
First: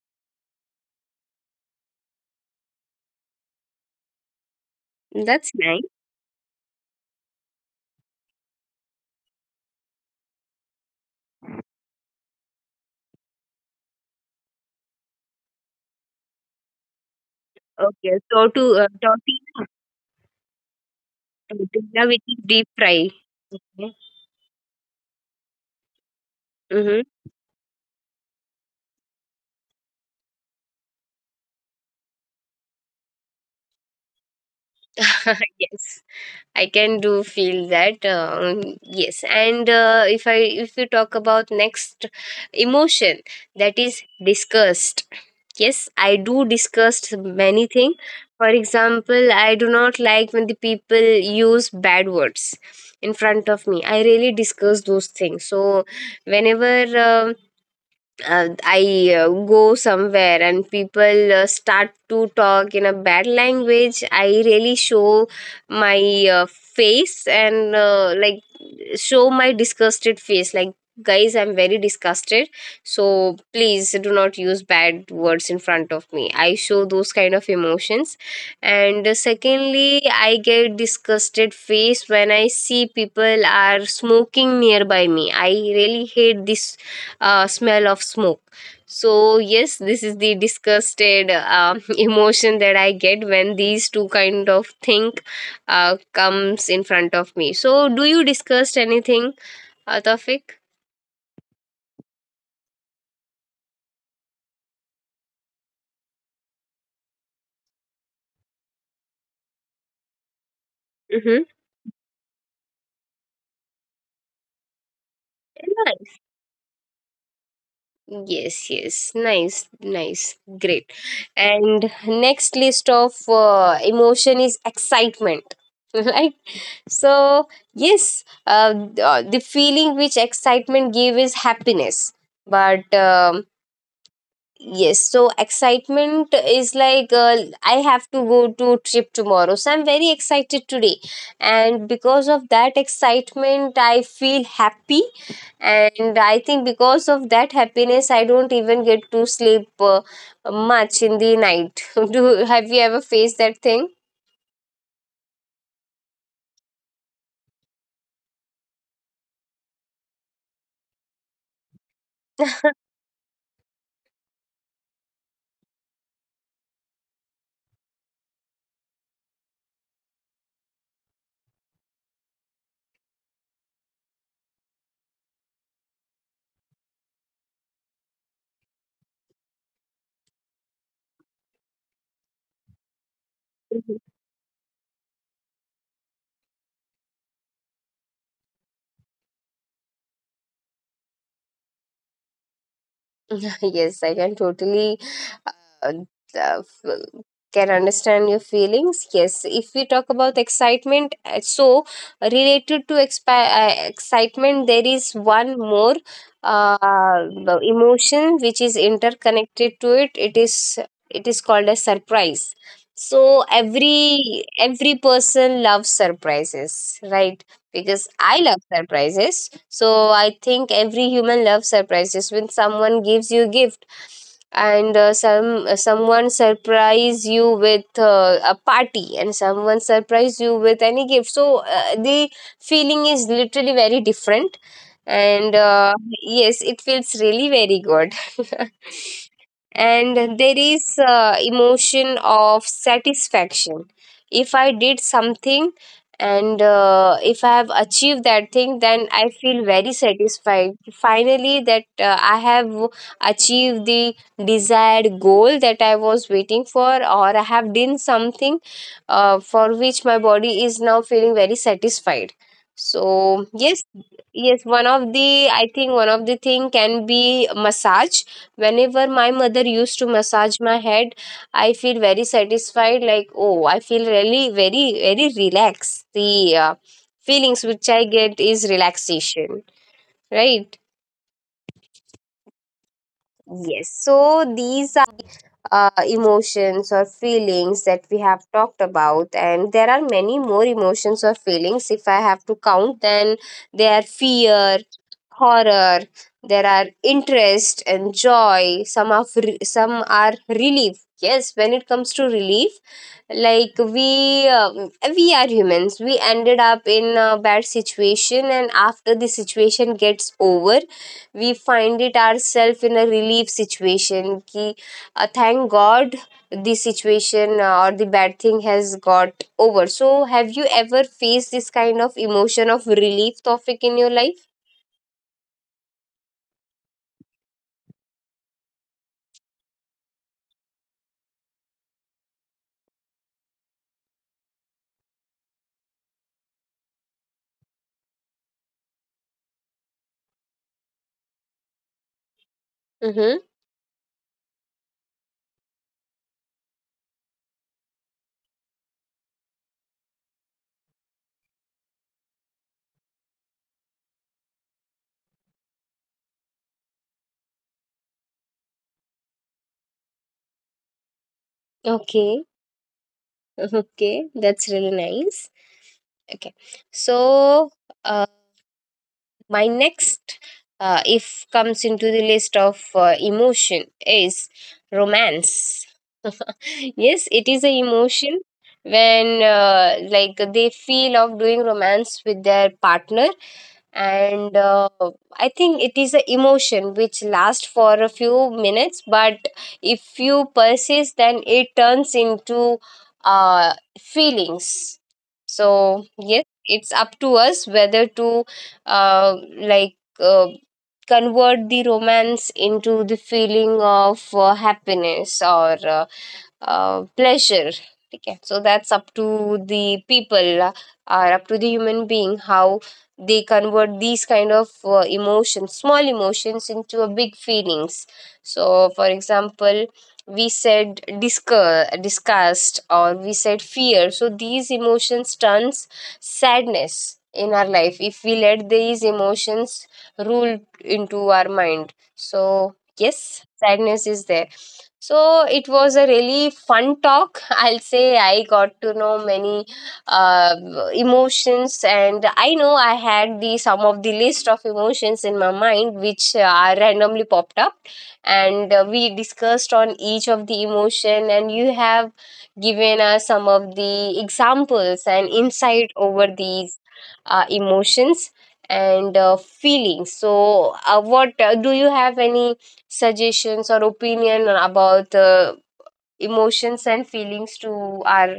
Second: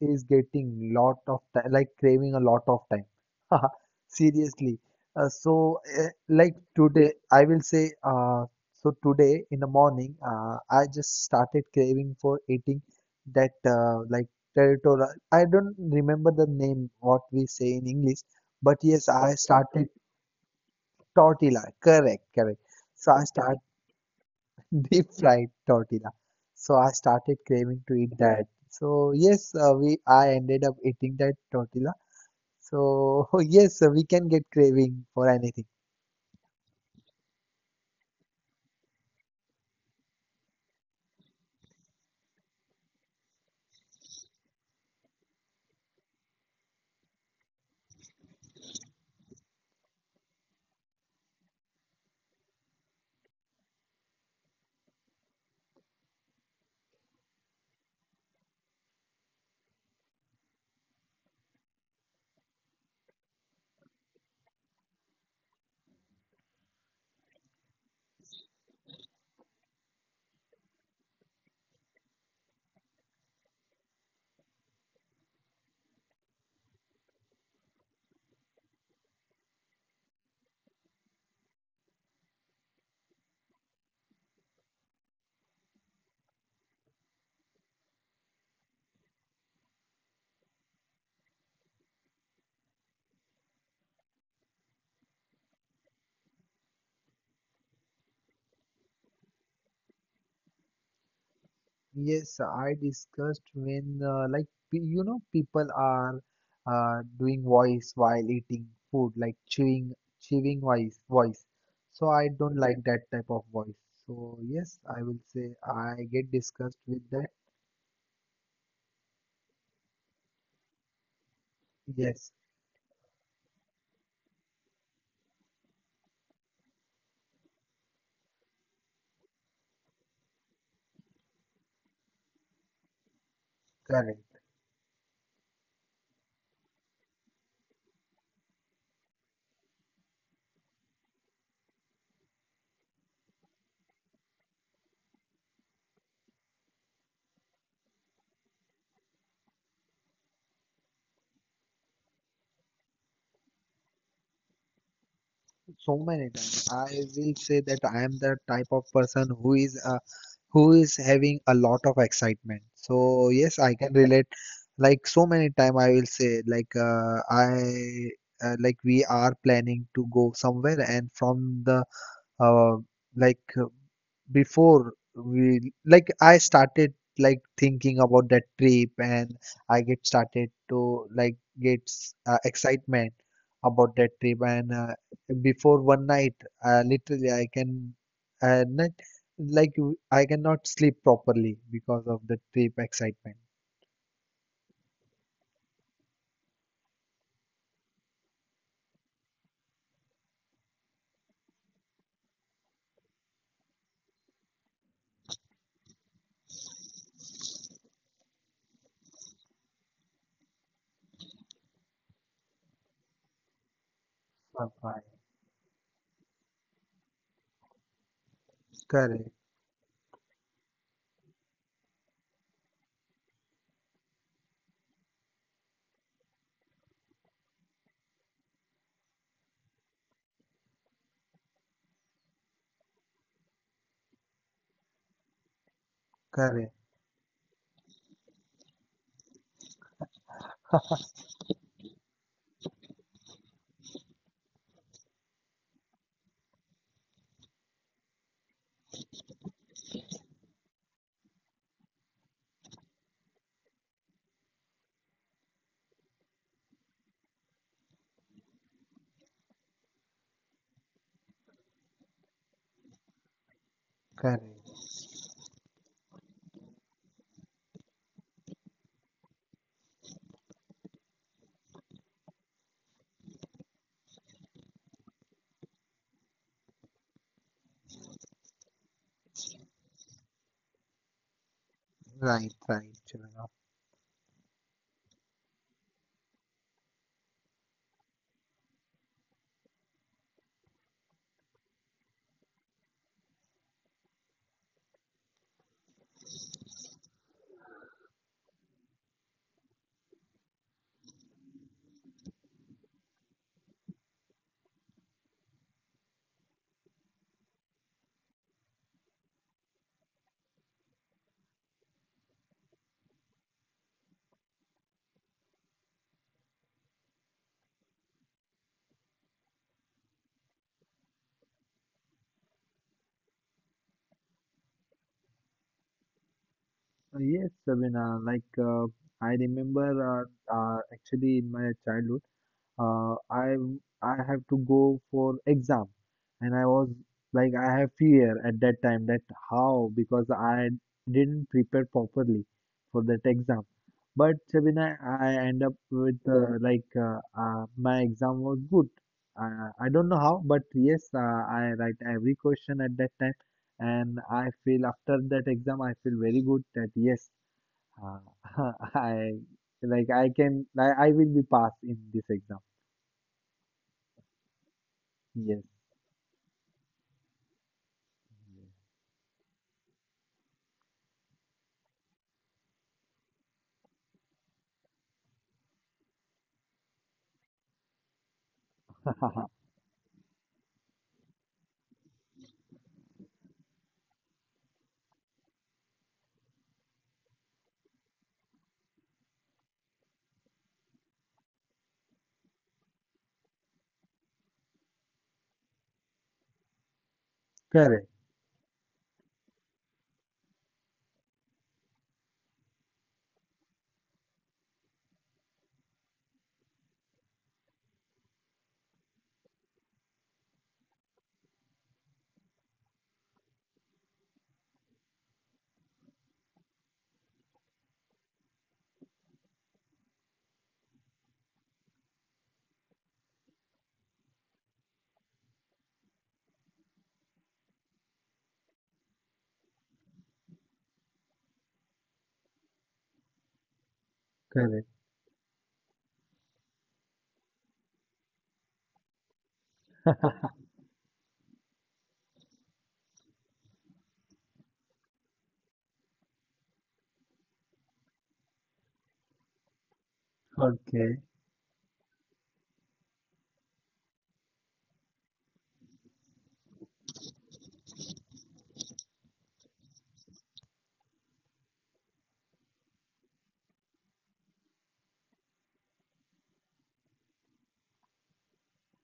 S2: is getting lot of time, like, craving a lot of time. [LAUGHS] Seriously.
S1: That's
S2: So,
S1: nice.
S2: like, today, I will say, so today in the morning, I just started craving for eating that, like, territorial. I don't remember the name, what we say in
S1: Okay,
S2: English,
S1: so to
S2: but yes, I
S1: tortilla,
S2: started tortilla.
S1: tortilla
S2: Correct,
S1: with
S2: correct.
S1: deep fry.
S2: So I started deep fried tortilla. So I
S1: Mm-hmm.
S2: started craving to eat that. So yes, we I ended up eating that tortilla. So [LAUGHS] yes, we can get craving for
S1: [LAUGHS]
S2: anything.
S1: Yes, I can do feel that, yes, and if you talk about next emotion, that is disgust. Yes, I do disgust many things. For example, I do not like when the people use bad words in front of me. I really discuss those things. So whenever um I go somewhere and people start to talk in a bad language, I really show my face and like show my disgusted face. Like, guys, I'm very disgusted. So please do not use bad words in front of me. I show those kind of emotions. And secondly, I get disgusted face when I see people are smoking nearby me. I really hate this smell of smoke. So yes, this is the disgusted [LAUGHS] emotion that I get when these two kind of thing comes in front of me. So do you discuss anything, Tawfiq?
S2: Yes, I discussed when, like, you know, people are doing voice while eating food, like, chewing chewing voice
S1: Mm-hmm.
S2: voice. So I don't like that type of voice. So yes, I will say
S1: Nice.
S2: I get disgusted with that.
S1: Yes, yes, nice, nice, great. And next
S2: Yes,
S1: list of emotion is excitement. [LAUGHS] Right, so yes, the feeling which excitement give is happiness, but
S2: correct.
S1: yes, so excitement is like I have to go to trip tomorrow. So I'm very excited today. And because of that excitement, I feel happy. And I think because of that happiness, I don't even get to sleep much in the night. [LAUGHS] Do have you ever faced that thing?
S2: So many times, I will say, that I am the type of person who is, who is having a lot of excitement. So yes, I can relate. Like, so many time, I will say, like, I like, we are planning to go somewhere, and from the uh, like uh, before we, like, I started, like, thinking about that trip, and I get started to, like, get excitement about that trip, and before one night, literally I can, not, like, I cannot sleep properly because of the trip
S1: [LAUGHS]
S2: excitement.
S1: Yes, I can totally uh, uh, f- can understand your feelings. Yes, if we talk about excitement, so related to excitement, there is one more uh, the emotion which is interconnected to it. It is called a surprise. So every
S2: Bye-bye.
S1: person loves surprises, right? Because I love surprises.
S2: Correct,
S1: So I think every human loves surprises. When someone gives you a gift, and someone surprise you with a party, and someone surprise you with any gift, so the feeling is literally very different. And yes, it
S2: correct,
S1: feels really very good. [LAUGHS] And there is emotion of satisfaction. If I did something and if I have achieved that thing, then I feel very satisfied finally that I have achieved the desired goal that I was waiting for, or I have done something for which my body is now feeling very satisfied. So yes, yes,
S2: correct.
S1: one of the I think one of the thing can be massage. Whenever my mother used to massage my head, I feel very satisfied. Like, oh, I feel really very, very relaxed. The feelings which I get is relaxation, right?
S2: Right, right, Chirag.
S1: Yes. So these emotions or feelings that we have talked about, and there are many more emotions or feelings if I have to count. Then there are fear, horror, there are interest and joy, some are some are relief. Yes, when it comes to relief, like, we are humans, we ended up in a bad situation, and after the situation gets over, we find it ourselves in a relief situation, ki, thank god the situation or the bad thing has got over, so have you ever faced this kind of emotion of relief topic in your life?
S2: Yes, Sabina, like, I remember, actually in my childhood, uh, I I have to go for exam, and I was like, I have fear at that time that how, because I didn't prepare properly for that exam.
S1: Mm-hmm.
S2: But Sabina, I end up with, my exam was good. I don't know how, but yes, I write every question at that time, and I feel after that exam I feel very good that yes, uh, [LAUGHS] I, like, I can, I will be passed in this exam.
S1: Okay. [LAUGHS] Okay, that's really
S2: Yes.
S1: nice. Okay, so uh, my next, if comes into the list of emotion, is romance. [LAUGHS] Yes, it is a emotion
S2: [LAUGHS]
S1: when like they feel of doing romance with their partner, and I think it is an emotion which lasts for a few minutes, but if you persist, then it turns into uh, feelings. So yes, it's up to
S2: Correct,
S1: us whether to uh, like uh, convert the romance into the feeling of happiness or pleasure. Okay, so that's up to the people or up to the human being how they convert these kind of emotions, small emotions, into a big feelings. So, for example, we said disgust, disgust, or we said fear. So these emotions turns sadness in our life if we let these emotions rule into our mind. So yes, sadness is
S2: correct.
S1: there. So it was a really fun talk. [LAUGHS] I'll say I got to know many uh, emotions, and I know I had the some of the list of emotions in my mind, which randomly popped up, and we discussed on each of
S2: Okay.
S1: the emotion, and you have given us some of the examples and insight over these emotions and feelings. So, what do you have any suggestions or opinion about emotions and feelings to our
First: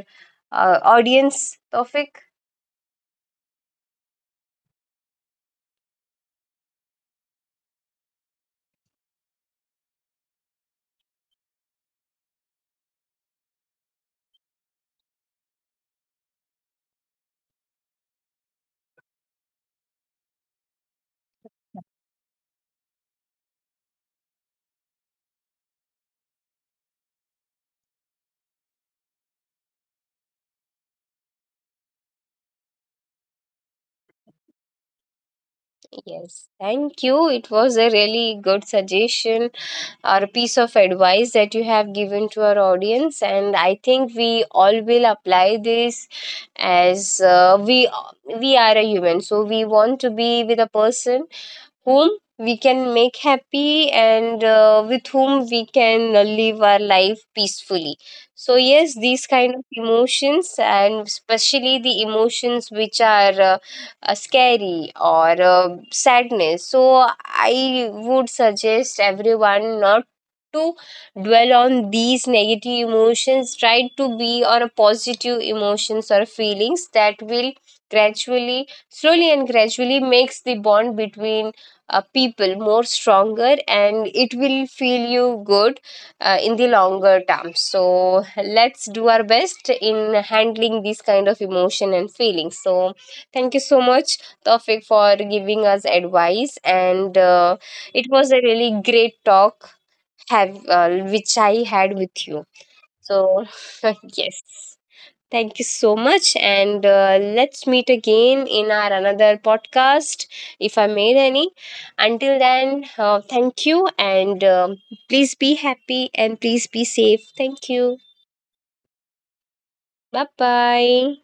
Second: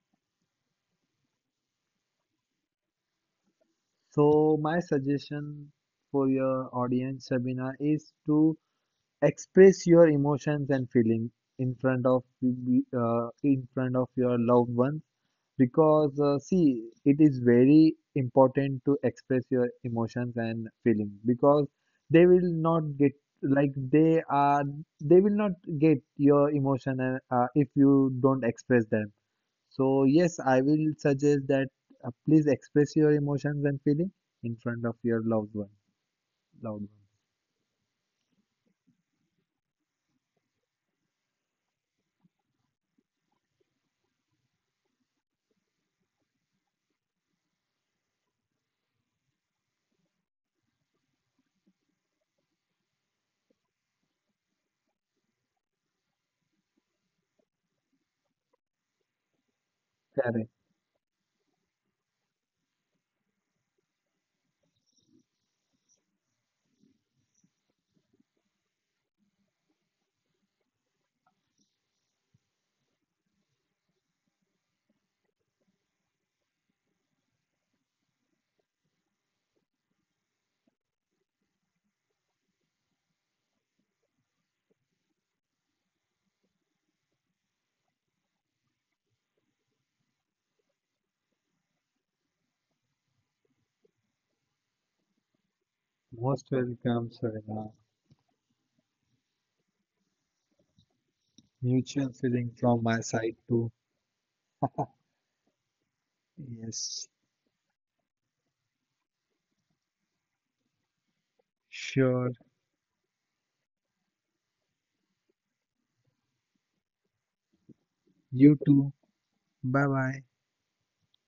S1: audience, Tofik?
S2: So my suggestion for your audience, Sabina, is to express your emotions and feeling in front of in front of your loved ones, because, see, it is very important to express your emotions and feelings, because they will not get, like, they are, they will not get your emotion. And if you don't express them, so yes, I will suggest that please express your emotions and feeling in front of your loved one,
S1: Yes,
S2: loved one.
S1: thank you. It was a really good suggestion or piece of advice that you have given to our audience, and I think we all will apply this as we are a human, so we want to be with a person whom we can make happy and with whom we can live our life peacefully, so yes, these kind of
S2: Correct.
S1: emotions and especially the emotions which are scary or sadness, so I would suggest everyone not to dwell on these negative emotions. Try to be on a positive emotions or feelings that will gradually, slowly and gradually makes the bond between people more stronger, and it will feel you good in the longer term. So let's do our best in handling these kind of emotion and feelings. So thank you so much, Tawfiq, for giving us
S2: Most
S1: advice,
S2: welcome,
S1: and
S2: Surya.
S1: it was a really great talk have which I had
S2: Mutual
S1: with you.
S2: feeling from my side
S1: So
S2: too.
S1: [LAUGHS] yes. Thank you so much. And
S2: Yes,
S1: let's meet again in our another podcast if I made any.
S2: sure.
S1: Until then, thank you. And please be happy and please be safe. Thank you.
S2: You too. Bye bye.
S1: Bye bye.